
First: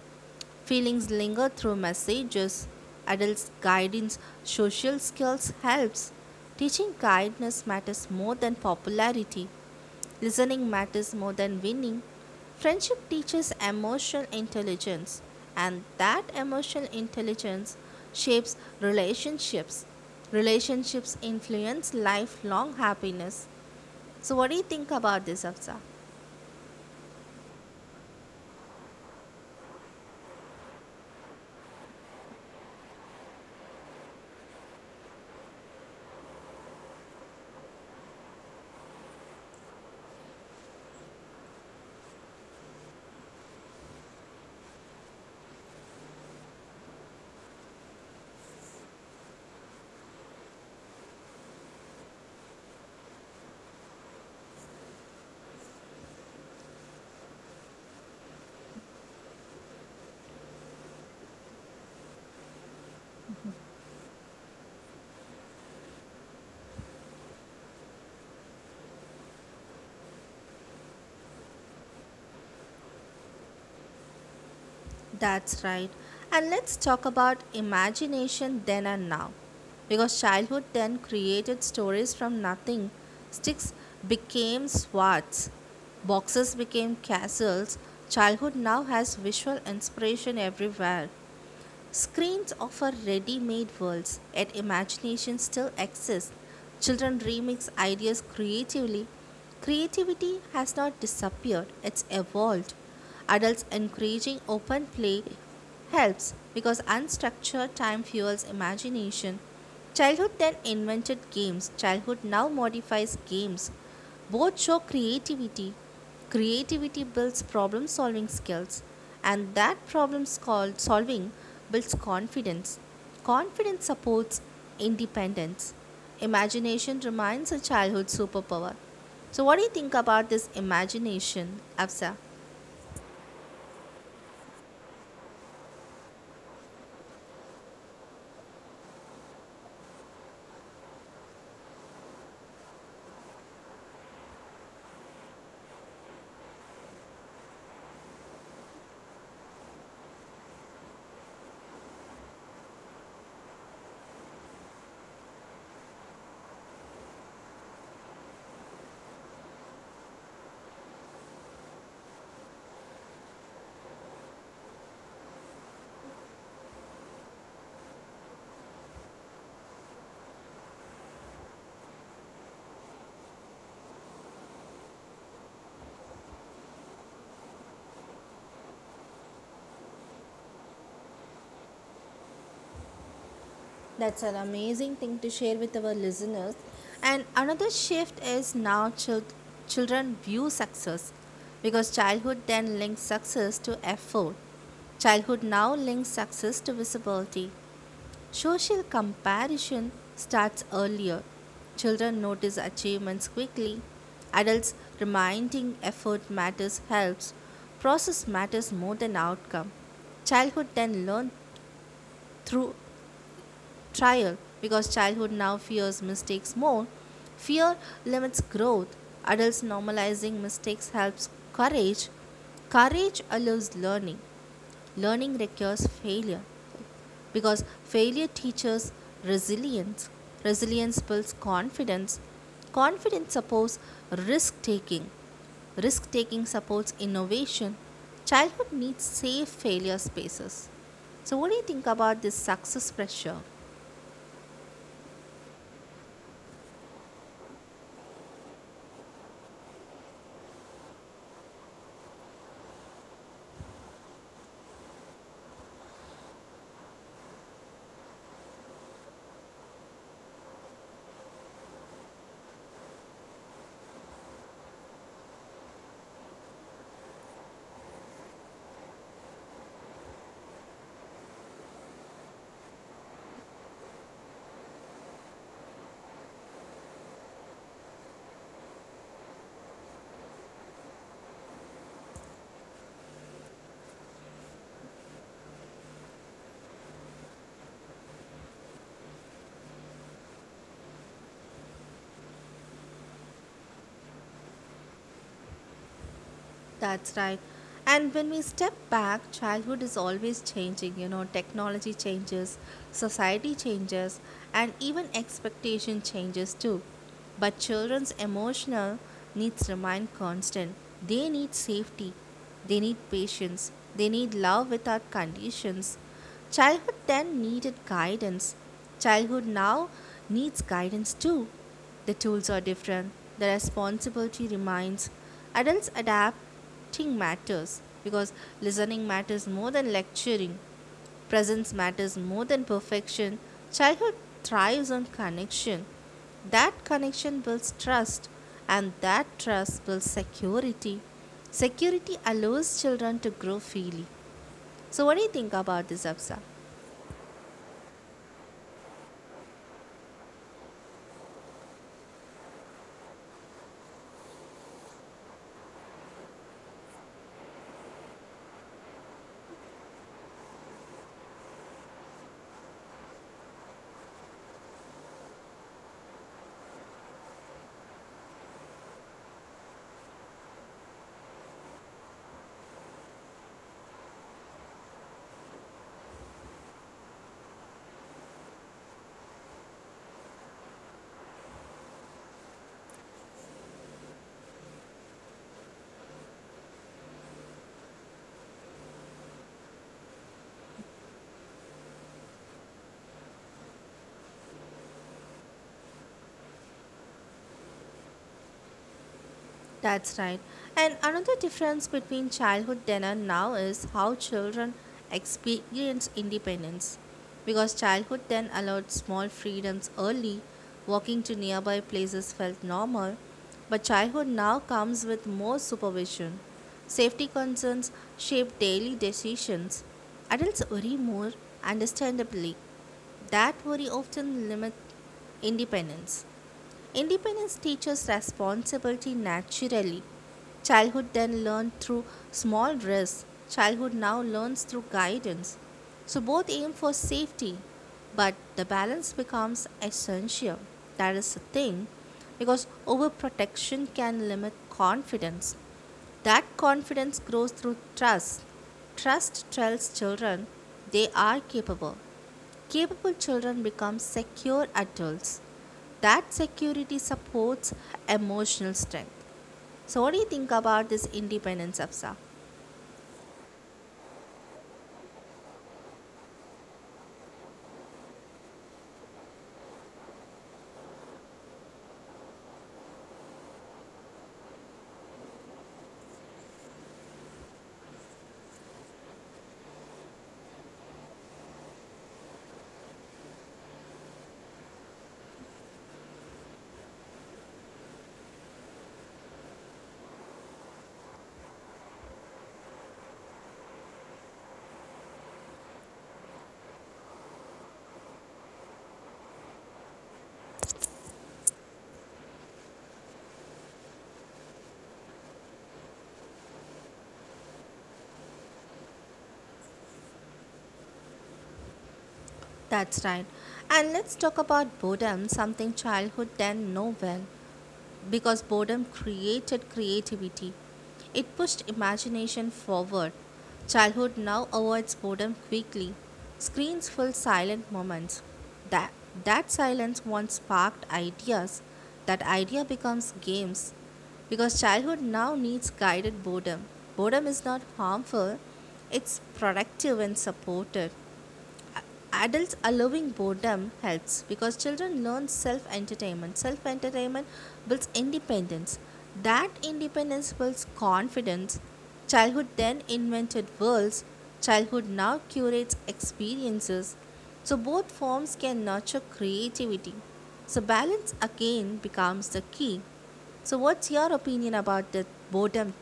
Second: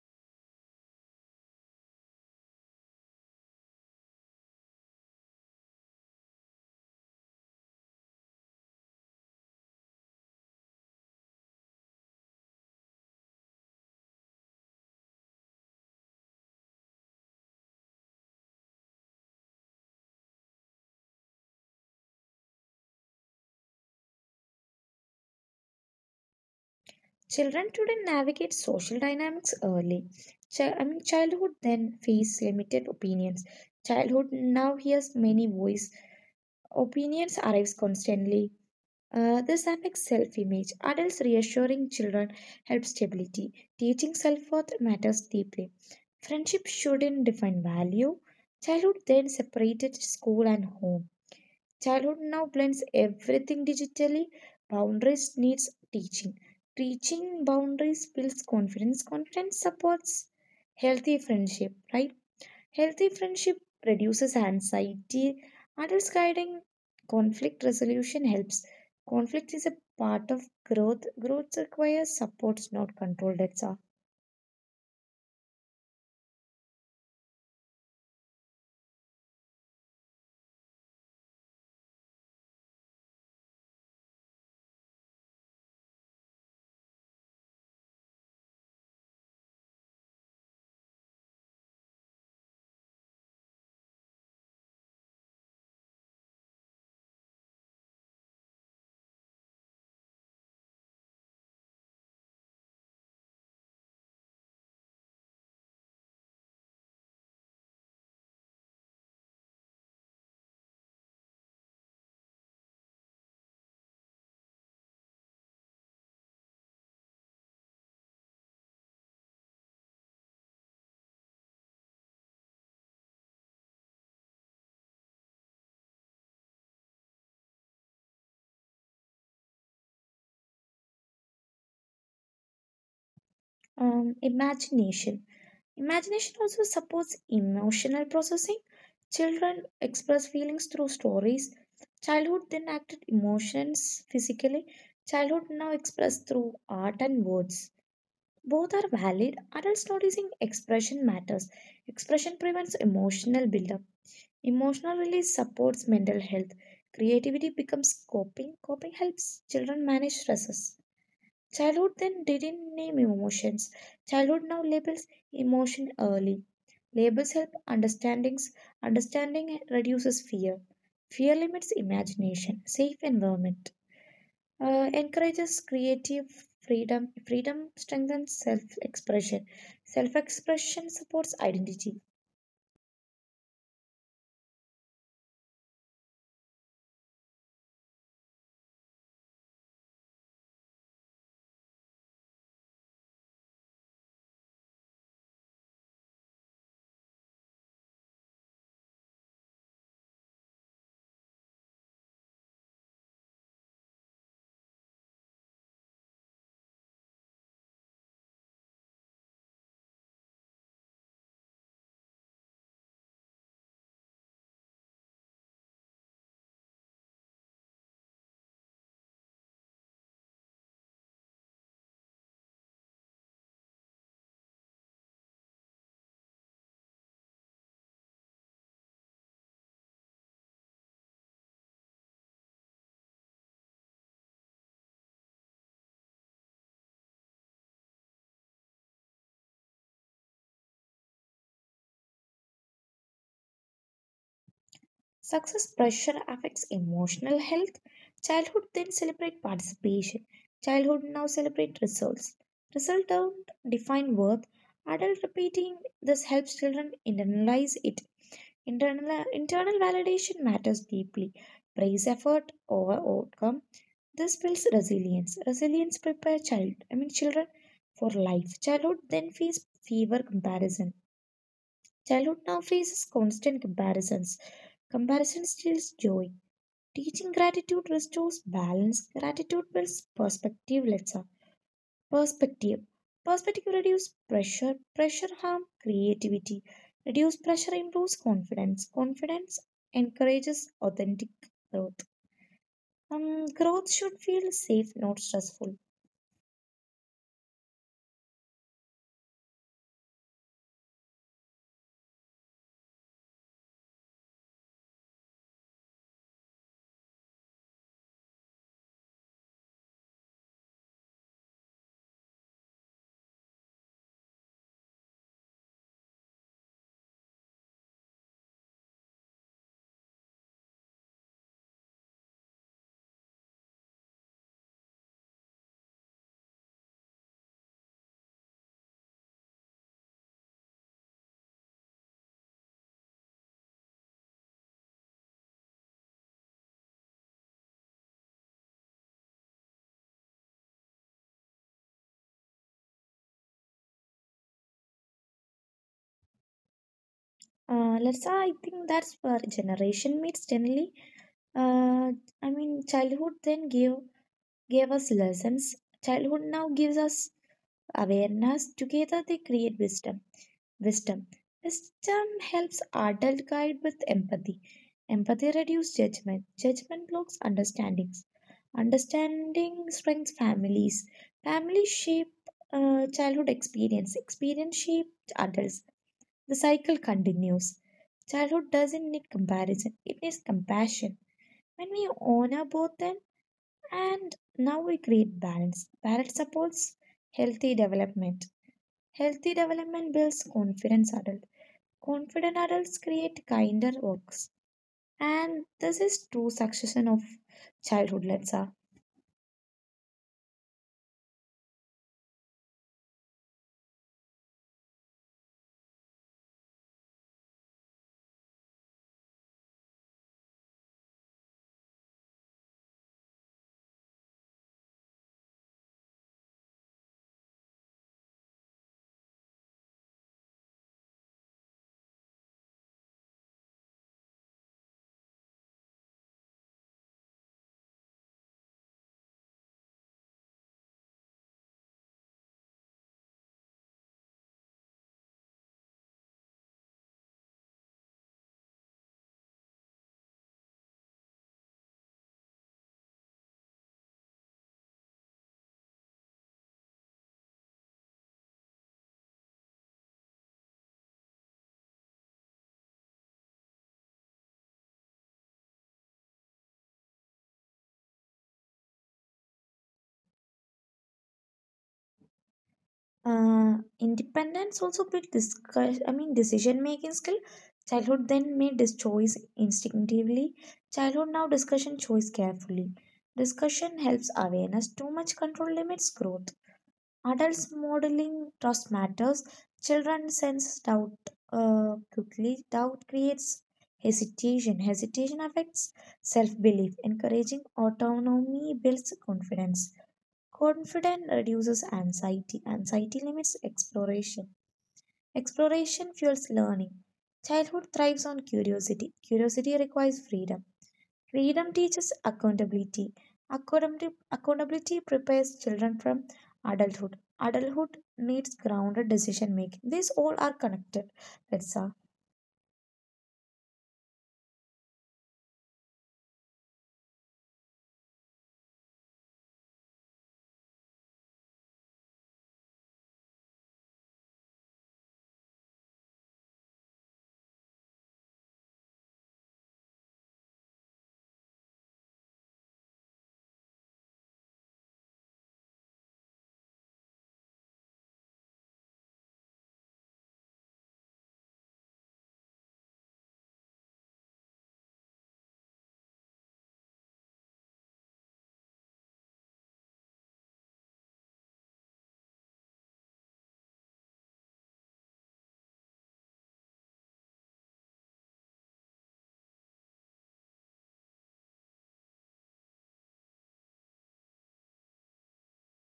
Feelings linger through messages. Adults' guidance, social skills helps. Teaching kindness matters more than popularity. Listening matters more than winning. Friendship teaches emotional intelligence, and that emotional intelligence shapes relationships. Relationships influence lifelong happiness. So, what do you think about this, Afza?
Children today navigate social dynamics early. Childhood then face limited opinions. Childhood now hears many voice. Opinions arrives constantly. This affects self-image. Adults reassuring children helps stability. Teaching self-worth matters deeply. Friendship shouldn't define value. Childhood then separated school and home. Childhood now blends everything digitally. Boundaries needs teaching. Teaching boundaries builds confidence. Confidence supports healthy friendship, right? Healthy friendship reduces anxiety. Adults guiding conflict resolution helps. Conflict is a part of growth. Growth requires supports, not control. That's all.
That's right. And let's talk about imagination then and now. Because childhood then created stories from nothing. Sticks became swords, boxes became castles. Childhood now has visual inspiration everywhere. Screens offer ready made worlds, yet imagination still exists. Children remix ideas creatively. Creativity has not disappeared, it's evolved. Adults encouraging open play helps because unstructured time fuels imagination. Childhood then invented games, childhood now modifies games. Both show creativity. Creativity builds problem solving skills, and that solving builds confidence. Confidence supports independence. Imagination remains a childhood superpower. So, what do you think about this imagination, Afsa?
Um, imagination. Imagination also supports emotional processing. Children express feelings through stories. Childhood then acted emotions physically. Childhood now expressed through art and words. Both are valid. Adults noticing expression matters. Expression prevents emotional buildup. Emotional release supports mental health. Creativity becomes coping. Coping helps children manage stresses. Childhood then didn't name emotions. Childhood now labels emotion early. Labels help understandings. Understanding reduces fear. Fear limits imagination. Safe environment encourages creative freedom. Freedom strengthens self expression. Self expression supports identity.
That's an amazing thing to share with our listeners. And another shift is now children view success because childhood then links success to effort. Childhood now links success to visibility. Social comparison starts earlier. Children notice achievements quickly. Adults reminding effort matters helps. Process matters more than outcome. Childhood then learn through trial because childhood now fears mistakes more. Fear limits growth. Adults normalizing mistakes helps courage. Courage allows learning. Learning requires failure because failure teaches resilience. Resilience builds confidence. Confidence supports risk taking. Risk taking supports innovation. Childhood needs safe failure spaces. So, what do you think about this success pressure?
Success pressure affects emotional health. Childhood then celebrate participation. Childhood now celebrate results. Results don't define worth. Adult repeating this helps children internalize it. Internal validation matters deeply. Praise effort over outcome. This builds resilience. Resilience prepare children for life. Childhood then feels fever comparison. Childhood now faces constant comparisons. Comparison steals joy. Teaching gratitude restores balance. Gratitude builds perspective. Let's have perspective. Perspective reduces pressure. Pressure harm creativity. Reduced pressure improves confidence. Confidence encourages authentic growth. Growth should feel safe, not stressful.
That's right. And when we step back, childhood is always changing. You know, technology changes, society changes, and even expectation changes too. But children's emotional needs remain constant. They need safety, they need patience, they need love without conditions. Childhood then needed guidance. Childhood now needs guidance too. The tools are different, the responsibility remains. Adults adapting matters because listening matters more than lecturing, presence matters more than perfection. Childhood thrives on connection. That connection builds trust, and that trust builds security. Security allows children to grow freely. So, what do you think about this, Absa?
Let's I think that's where generation meets generally. Uh, Childhood then gave us lessons. Childhood now gives us awareness. Together they create wisdom. Wisdom. Wisdom helps adult guide with empathy. Empathy reduces judgment. Judgment blocks understandings. Understanding strengthens families. Families shape childhood experience. Experience shapes adults. The cycle continues. Childhood doesn't need comparison, it needs compassion. When we honor both them, and now we create balance. Balance supports healthy development. Healthy development builds confidence adult. Confident adults create kinder works. And this is true succession of childhood, let's say.
That's right. And another difference between childhood dinner now is how children experience independence. Because childhood then allowed small freedoms early, walking to nearby places felt normal, but childhood now comes with more supervision. Safety concerns shape daily decisions. Adults worry more, understandably. That worry often limits independence. Independence teaches responsibility naturally. Childhood then learned through small risks. Childhood now learns through guidance. So both aim for safety, but the balance becomes essential. That is the thing, because overprotection can limit confidence. That confidence grows through trust. Trust tells children they are capable. Capable children become secure adults. That security supports emotional strength. So, what do you think about this independence, Afsa?
Independence also build discuss I mean decision making skill. Childhood then made this choice instinctively. Childhood now discussion choice carefully. Discussion helps awareness. Too much control limits growth. Adults modeling trust matters. Children sense doubt quickly. Doubt creates hesitation. Hesitation affects self belief. Encouraging autonomy builds confidence. Confidence reduces anxiety. Anxiety limits exploration. Exploration fuels learning. Childhood thrives on curiosity. Curiosity requires freedom. Freedom teaches accountability. Accountability prepares children from adulthood. Adulthood needs grounded decision making. These all are connected. That's all.
That's right. And let's talk about boredom, something childhood then know well, because boredom created creativity. It pushed imagination forward. Childhood now avoids boredom quickly. Screens fill silent moments. That, that silence once sparked ideas. That idea becomes games. Because childhood now needs guided boredom. Boredom is not harmful, it's productive and supported. Adults allowing boredom helps because children learn self entertainment builds independence. That independence builds confidence. Childhood then invented worlds. Childhood now curates experiences. So both forms can nurture creativity. So balance again becomes the key. So what's your opinion about the boredom?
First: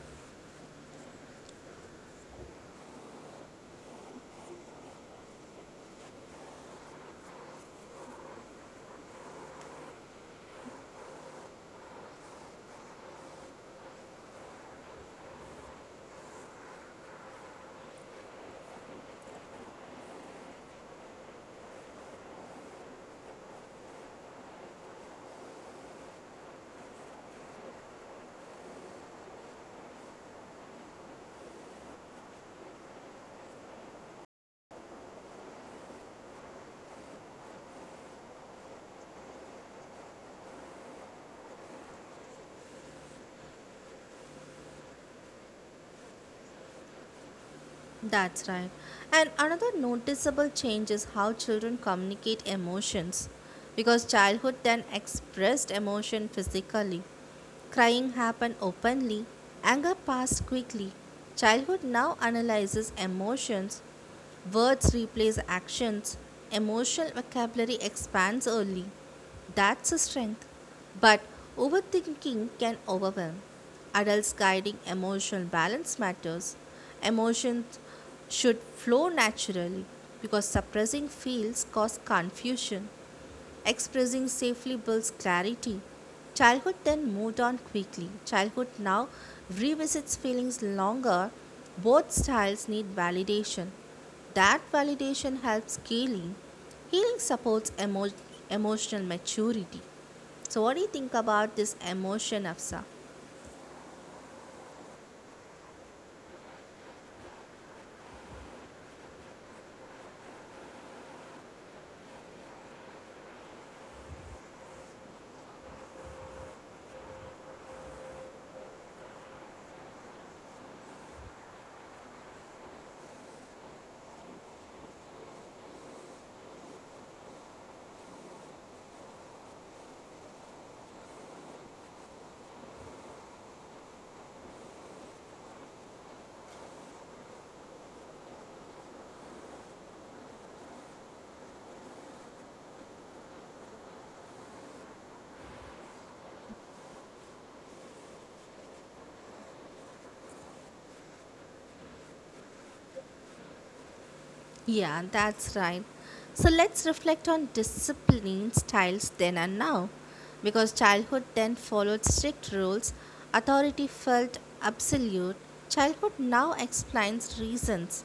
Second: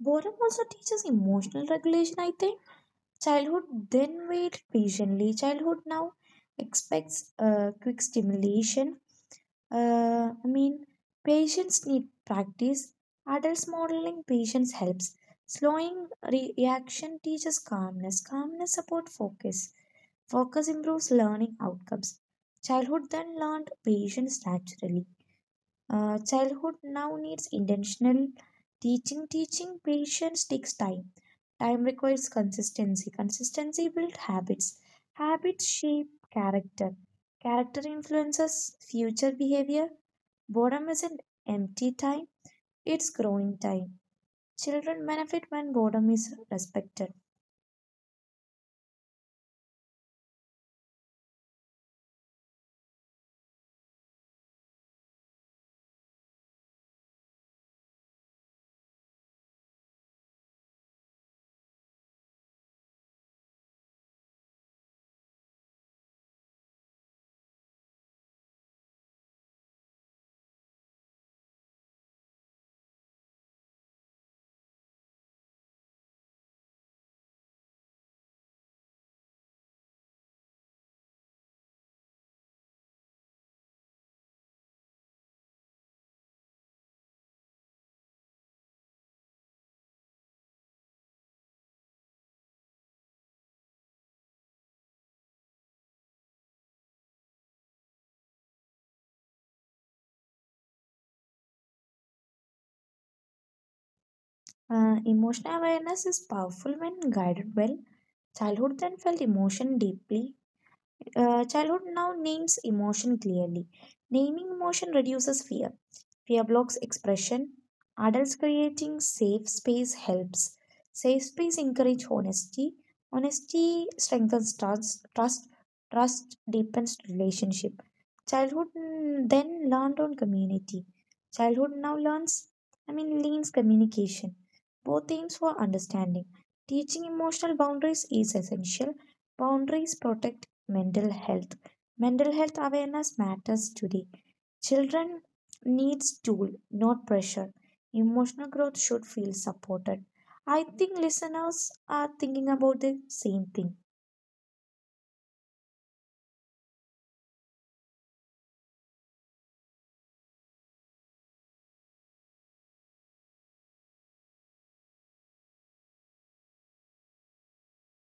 Boredom also teaches emotional regulation, I think. Childhood then wait patiently. Childhood now expects quick stimulation. Uh, I mean, Patients need practice. Adults modeling patience helps. Slowing reaction teaches calmness. Calmness supports focus. Focus improves learning outcomes. Childhood then learned patience naturally. Childhood now needs intentional teaching. Teaching patience takes time. Time requires consistency. Consistency builds habits. Habits shape character. Character influences future behavior. Boredom isn't empty time, it's growing time. Children benefit when boredom is respected.
That's right. And another noticeable change is how children communicate emotions. Because childhood then expressed emotion physically. Crying happened openly, anger passed quickly. Childhood now analyzes emotions. Words replace actions. Emotional vocabulary expands early. That's a strength. But overthinking can overwhelm. Adults guiding emotional balance matters. Emotions should flow naturally because suppressing feels cause confusion. Expressing safely builds clarity. Childhood then moved on quickly. Childhood now revisits feelings longer. Both styles need validation. That validation helps healing. Healing supports emotional maturity. So, what do you think about this emotion, Afsa?
Emotional awareness is powerful when guided well. Childhood then felt emotion deeply. Uh, childhood now names emotion clearly. Naming emotion reduces fear. Fear blocks expression. Adults creating safe space helps. Safe space encourage honesty. Honesty strengthens trust. Trust deepens relationship. Childhood mm, then learned on community. Childhood now leans communication. Both aims for understanding. Teaching emotional boundaries is essential. Boundaries protect mental health. Mental health awareness matters today. Children needs tool, not pressure. Emotional growth should feel supported. I think listeners are thinking about the same thing.
Yeah, that's right. So let's reflect on discipline styles then and now. Because childhood then followed strict rules, authority felt absolute, childhood now explains reasons.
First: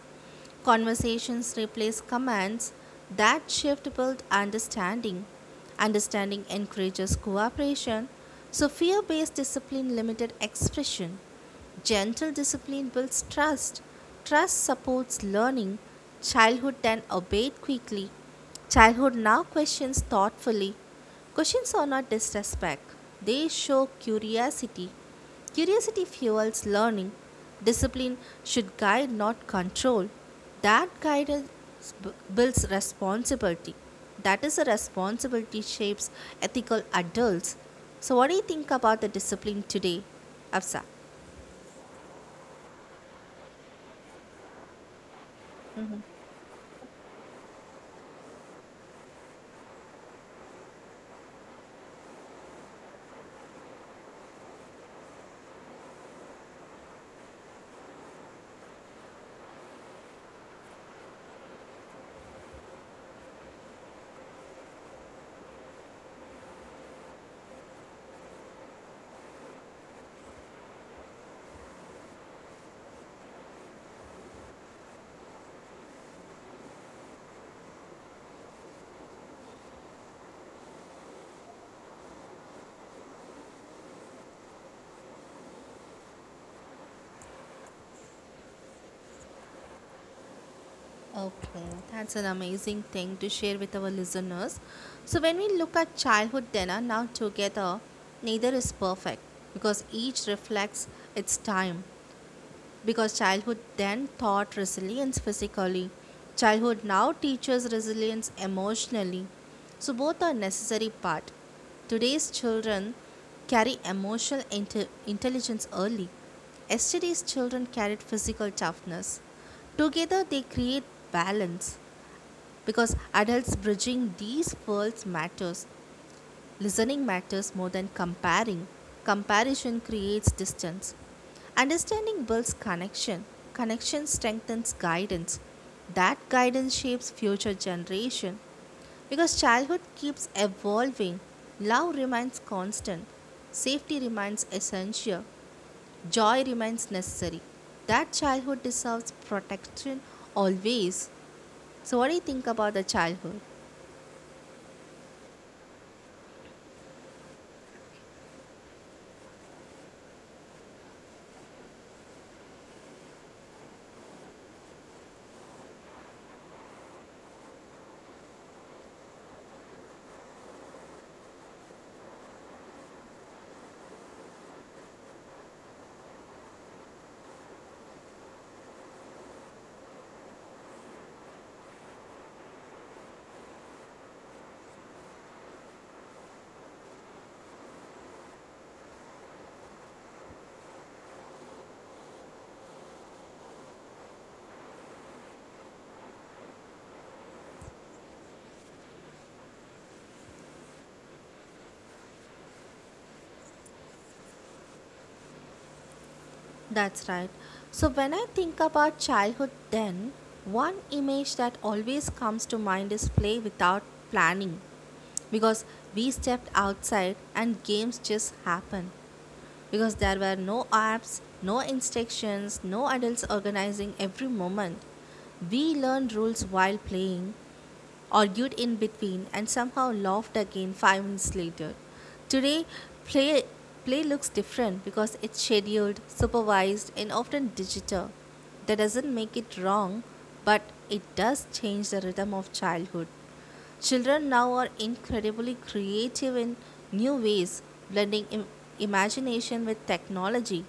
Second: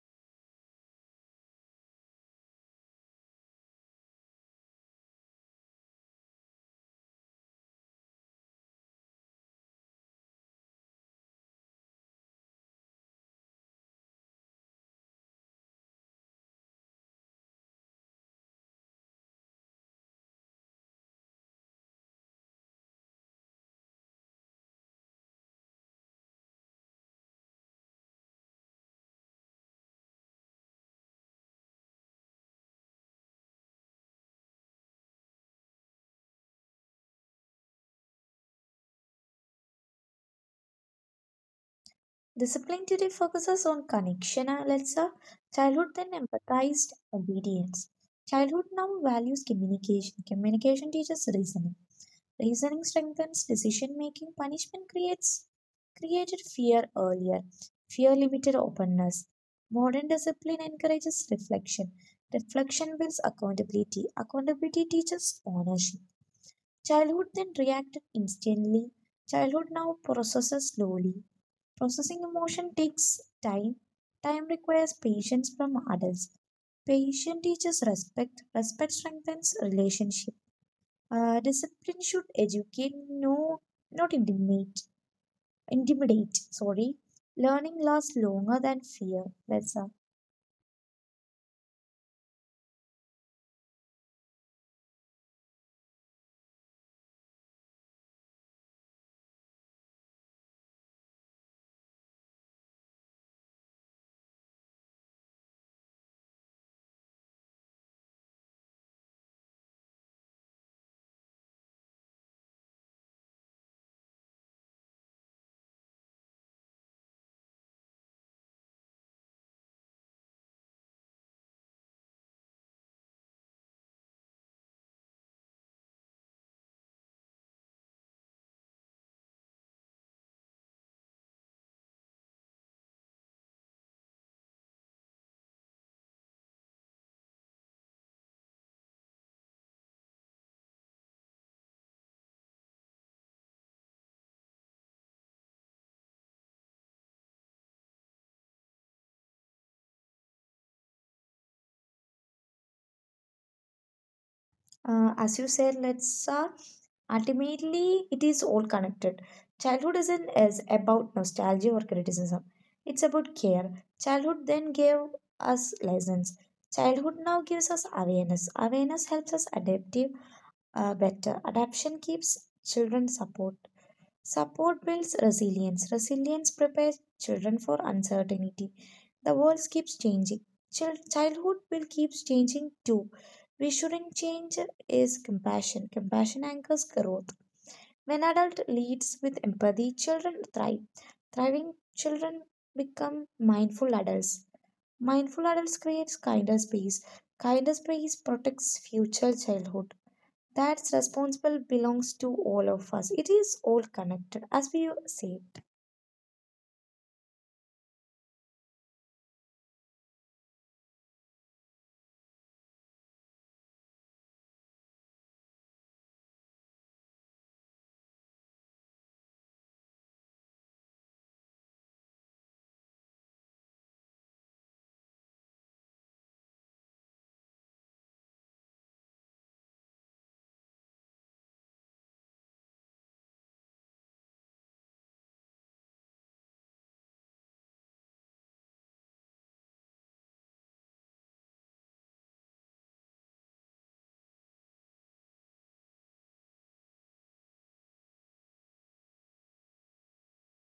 Conversations replace commands, that shift built understanding. Understanding encourages cooperation, so fear based discipline limited expression. Gentle discipline builds trust. Trust supports learning. Childhood then obeyed quickly. Childhood now questions thoughtfully. Questions are not disrespect, they show curiosity. Curiosity fuels learning. Discipline should guide, not control. That guidance builds responsibility. That is a responsibility shapes ethical adults. So, what do you think about the discipline today, Afsa?
Discipline today focuses on connection and lesser childhood then empathized obedience. Childhood now values communication. Communication teaches reasoning. Reasoning strengthens decision making. Punishment creates created fear earlier. Fear limited openness. Modern discipline encourages reflection. Reflection builds accountability. Accountability teaches ownership. Childhood then reacted instantly. Childhood now processes slowly. Processing emotion takes time. Time requires patience from adults. Patient teaches respect. Respect strengthens relationship. Discipline should educate, no, not intimidate. Intimidate, sorry. Learning lasts longer than fear. Let's
Okay, that's an amazing thing to share with our listeners. So, when we look at childhood dinner now together, neither is perfect because each reflects its time because childhood then taught resilience physically. Childhood now teaches resilience emotionally. So both are necessary part. Today's children carry emotional intelligence early. Yesterday's children carried physical toughness. Together they create balance because adults bridging these worlds matters. Listening matters more than comparing. Comparison creates distance. Understanding builds connection. Connection strengthens guidance. That guidance shapes future generation because childhood keeps evolving. Love remains constant. Safety remains essential. Joy remains necessary. That childhood deserves protection always. So what do you think about the childhood?
As you said, let's ultimately it is all connected. Childhood isn't as about nostalgia or criticism. It's about care. Childhood then gave us lessons. Childhood now gives us awareness. Awareness helps us adaptive better. Adaptation keeps children support. Support builds resilience. Resilience prepares children for uncertainty. The world keeps changing. Childhood will keep changing too. We shouldn't change is compassion. Compassion anchors growth. When adult leads with empathy, children thrive. Thriving children become mindful adults. Mindful adults creates kinder space. Kinder space protects future childhood. That's responsible belongs to all of us. It is all connected, as we say.
That's right. So when I think about childhood, then one image that always comes to mind is play without planning because we stepped outside and games just happened because there were no apps, no instructions, no adults organizing every moment. We learned rules while playing, argued in between, and somehow laughed again 5 minutes later. Today, play, play looks different because it's scheduled, supervised, and often digital. That doesn't make it wrong, but it does change the rhythm of childhood. Children now are incredibly creative in new ways, blending imagination with technology.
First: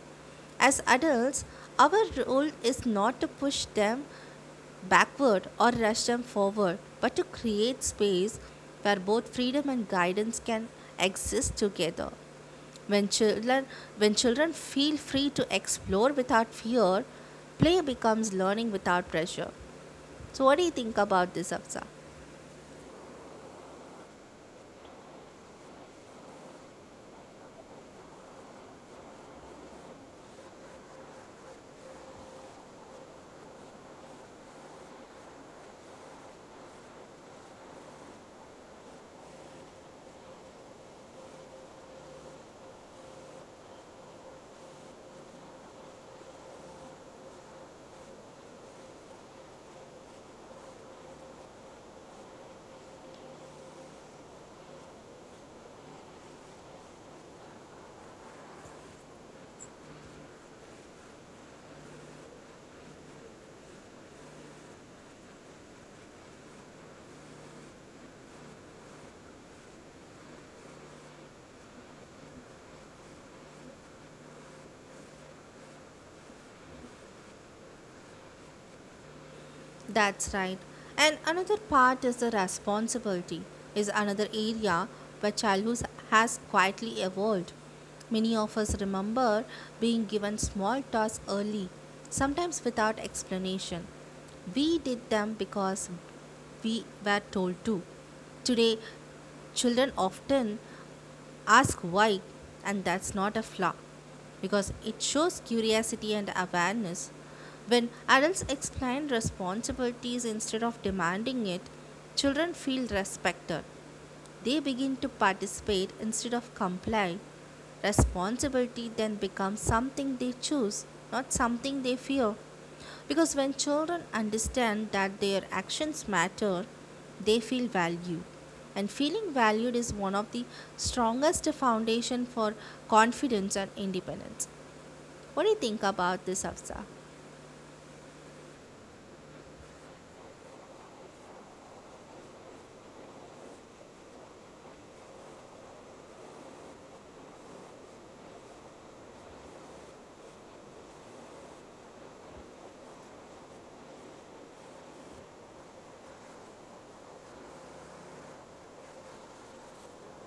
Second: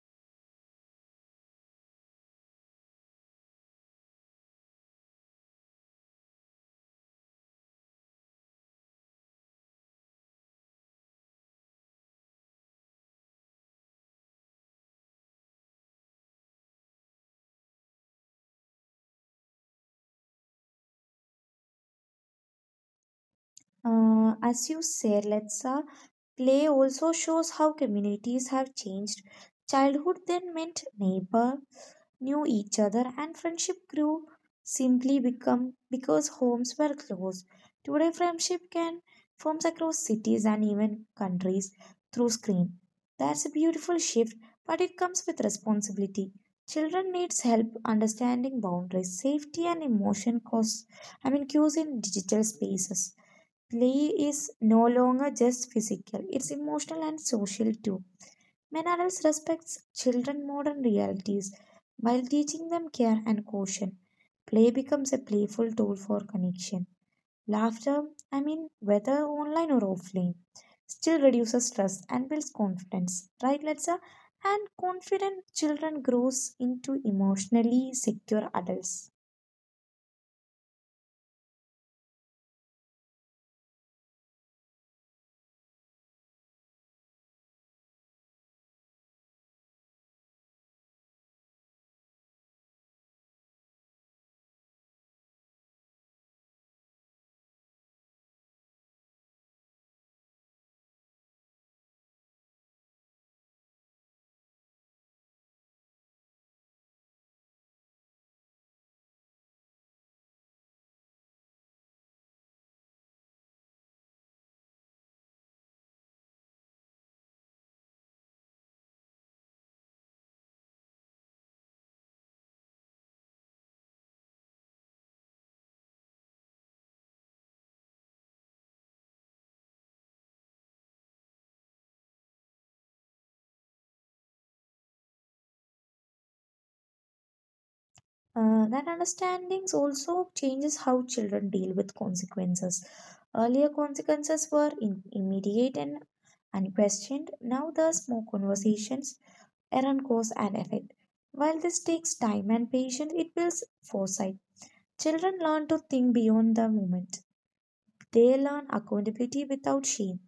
As adults, our role is not to push them backward or rush them forward, but to create space where both freedom and guidance can exist together. When children, when children feel free to explore without fear, play becomes learning without pressure. So, what do you think about this, Afsa?
As you said, Letsa, play also shows how communities have changed. Childhood then meant neighbor knew each other, and friendship grew simply become because homes were close. Today, friendship can forms across cities and even countries through screen. That's a beautiful shift, but it comes with responsibility. Children needs help understanding boundaries, safety, and emotion costs. I mean, cues in digital spaces. Play is no longer just physical, it's emotional and social too. When adults respect children modern realities while teaching them care and caution, play becomes a playful tool for connection. Laughter, I mean, whether online or offline, still reduces stress and builds confidence, right, Letsa? And confident children grows into emotionally secure adults.
That's right. And another part is the responsibility, is another area where childhood has quietly evolved. Many of us remember being given small tasks early, sometimes without explanation. We did them because we were told to. Today, children often ask why, and that's not a flaw because it shows curiosity and awareness. When adults explain responsibilities instead of demanding it, children feel respected. They begin to participate instead of comply. Responsibility then becomes something they choose, not something they fear. Because when children understand that their actions matter, they feel valued. And feeling valued is one of the strongest foundation for confidence and independence. What do you think about this, Afsa?
That understandings also changes how children deal with consequences. Earlier consequences were immediate and unquestioned. Now there's more conversations around cause and effect. While this takes time and patience, it builds foresight. Children learn to think beyond the moment. They learn accountability without shame.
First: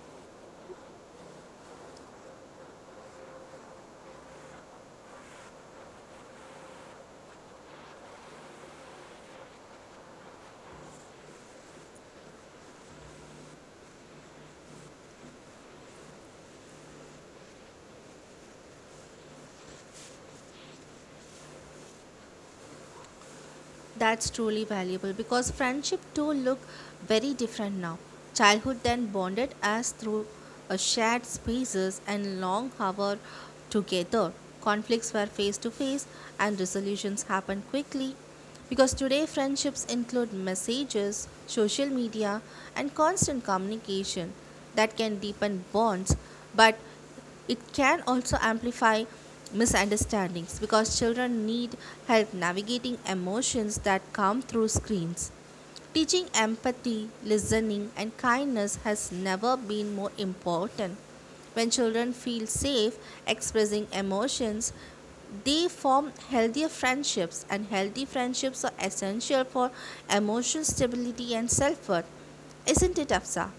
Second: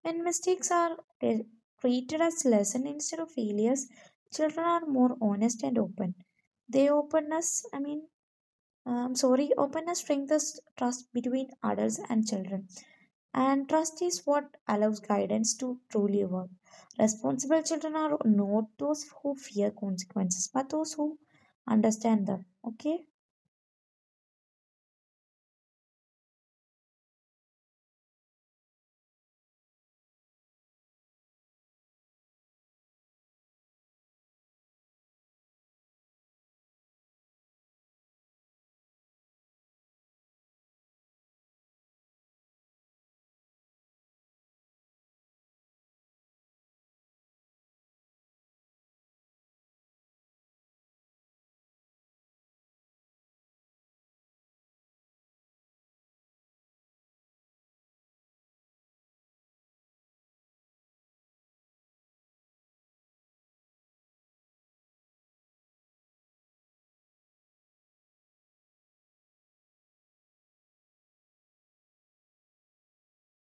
When mistakes are re- treated as lessons instead of failures, children are more honest and open. They openness, I mean, sorry, Openness strengthens trust between adults and children. And trust is what allows guidance to truly work. Responsible children are not those who fear consequences, but those who understand them. Okay?
That's truly valuable because friendship too look very different now. Childhood then bonded us through a shared spaces and long hour together. Conflicts were face to face and resolutions happened quickly. Because today friendships include messages, social media and constant communication that can deepen bonds but it can also amplify misunderstandings because children need help navigating emotions that come through screens. Teaching empathy, listening, and kindness has never been more important. When children feel safe expressing emotions, they form healthier friendships, and healthy friendships are essential for emotional stability and self worth. Isn't it, Afsa?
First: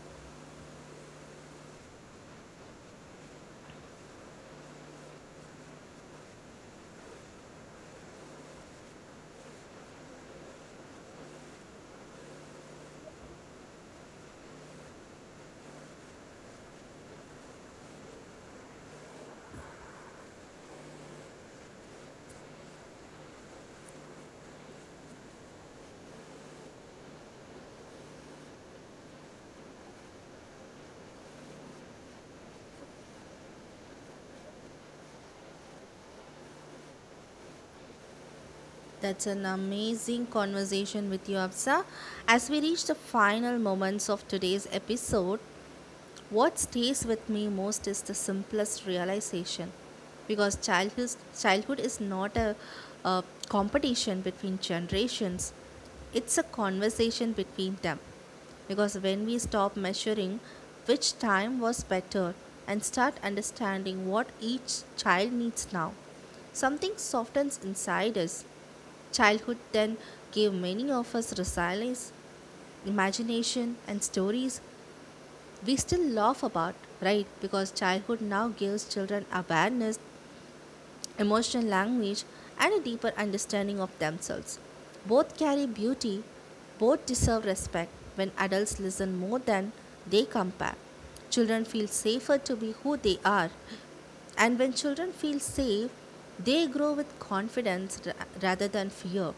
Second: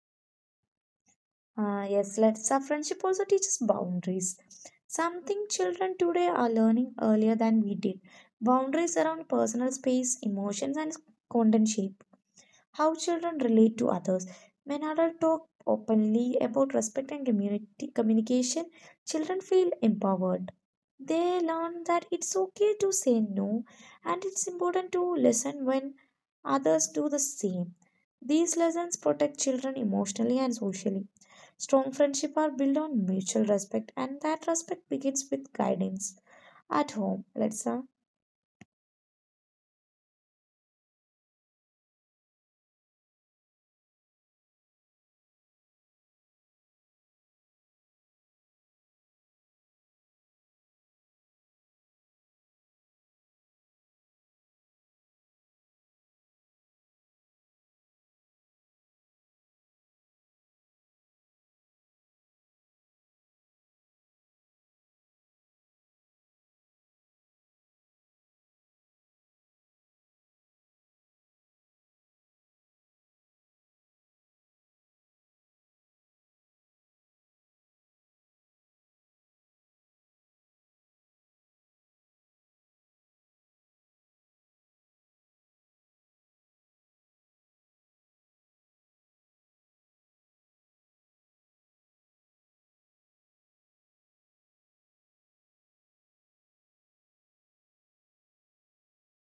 Yes, let's. Our friendship also teaches boundaries. Something children today are learning earlier than we did. Boundaries around personal space, emotions, and content shape. How children relate to others. When adults talk openly about respect and community communication, children feel empowered. They learn that it's okay to say no and it's important to listen when others do the same. These lessons protect children emotionally and socially. Strong friendships are built on mutual respect and that respect begins with guidance. At home, let's
That's an amazing conversation with you, Absa. As we reach the final moments of today's episode, what stays with me most is the simplest realization. Because childhood is not a competition between generations, it's a conversation between them. Because when we stop measuring which time was better and start understanding what each child needs now, something softens inside us. Childhood then gave many of us resilience, imagination, and stories we still laugh about, right? Because childhood now gives children awareness emotional language, and a deeper understanding of themselves. Both carry beauty, both deserve respect when adults listen more than they compare. Children feel safer to be who they are, and when children feel safe, they grow with confidence rather than fear.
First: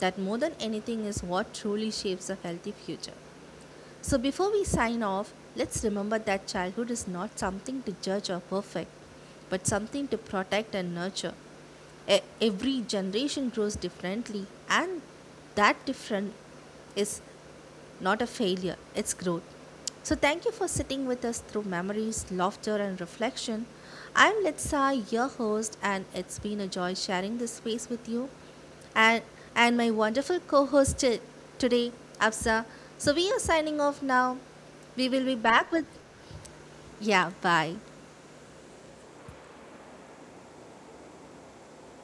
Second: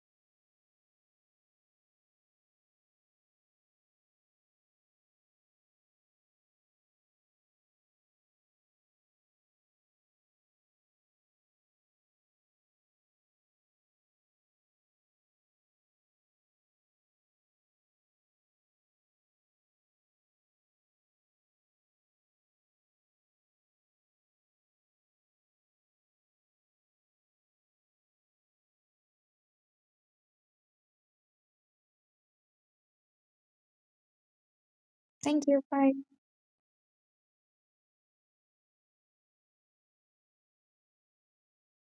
That, more than anything, is what truly shapes a healthy future. So before we sign off, let's remember that childhood is not something to judge or perfect, but something to protect and nurture. Every generation grows differently, and that different is not a failure, it's growth. So, thank you for sitting with us through memories, laughter, and reflection. I'm Litsa, your host, and it's been a joy sharing this space with you and, and my wonderful co host today, Absa. So, we are signing off now. We will be
thank you.
back with,
Bye.
yeah, bye.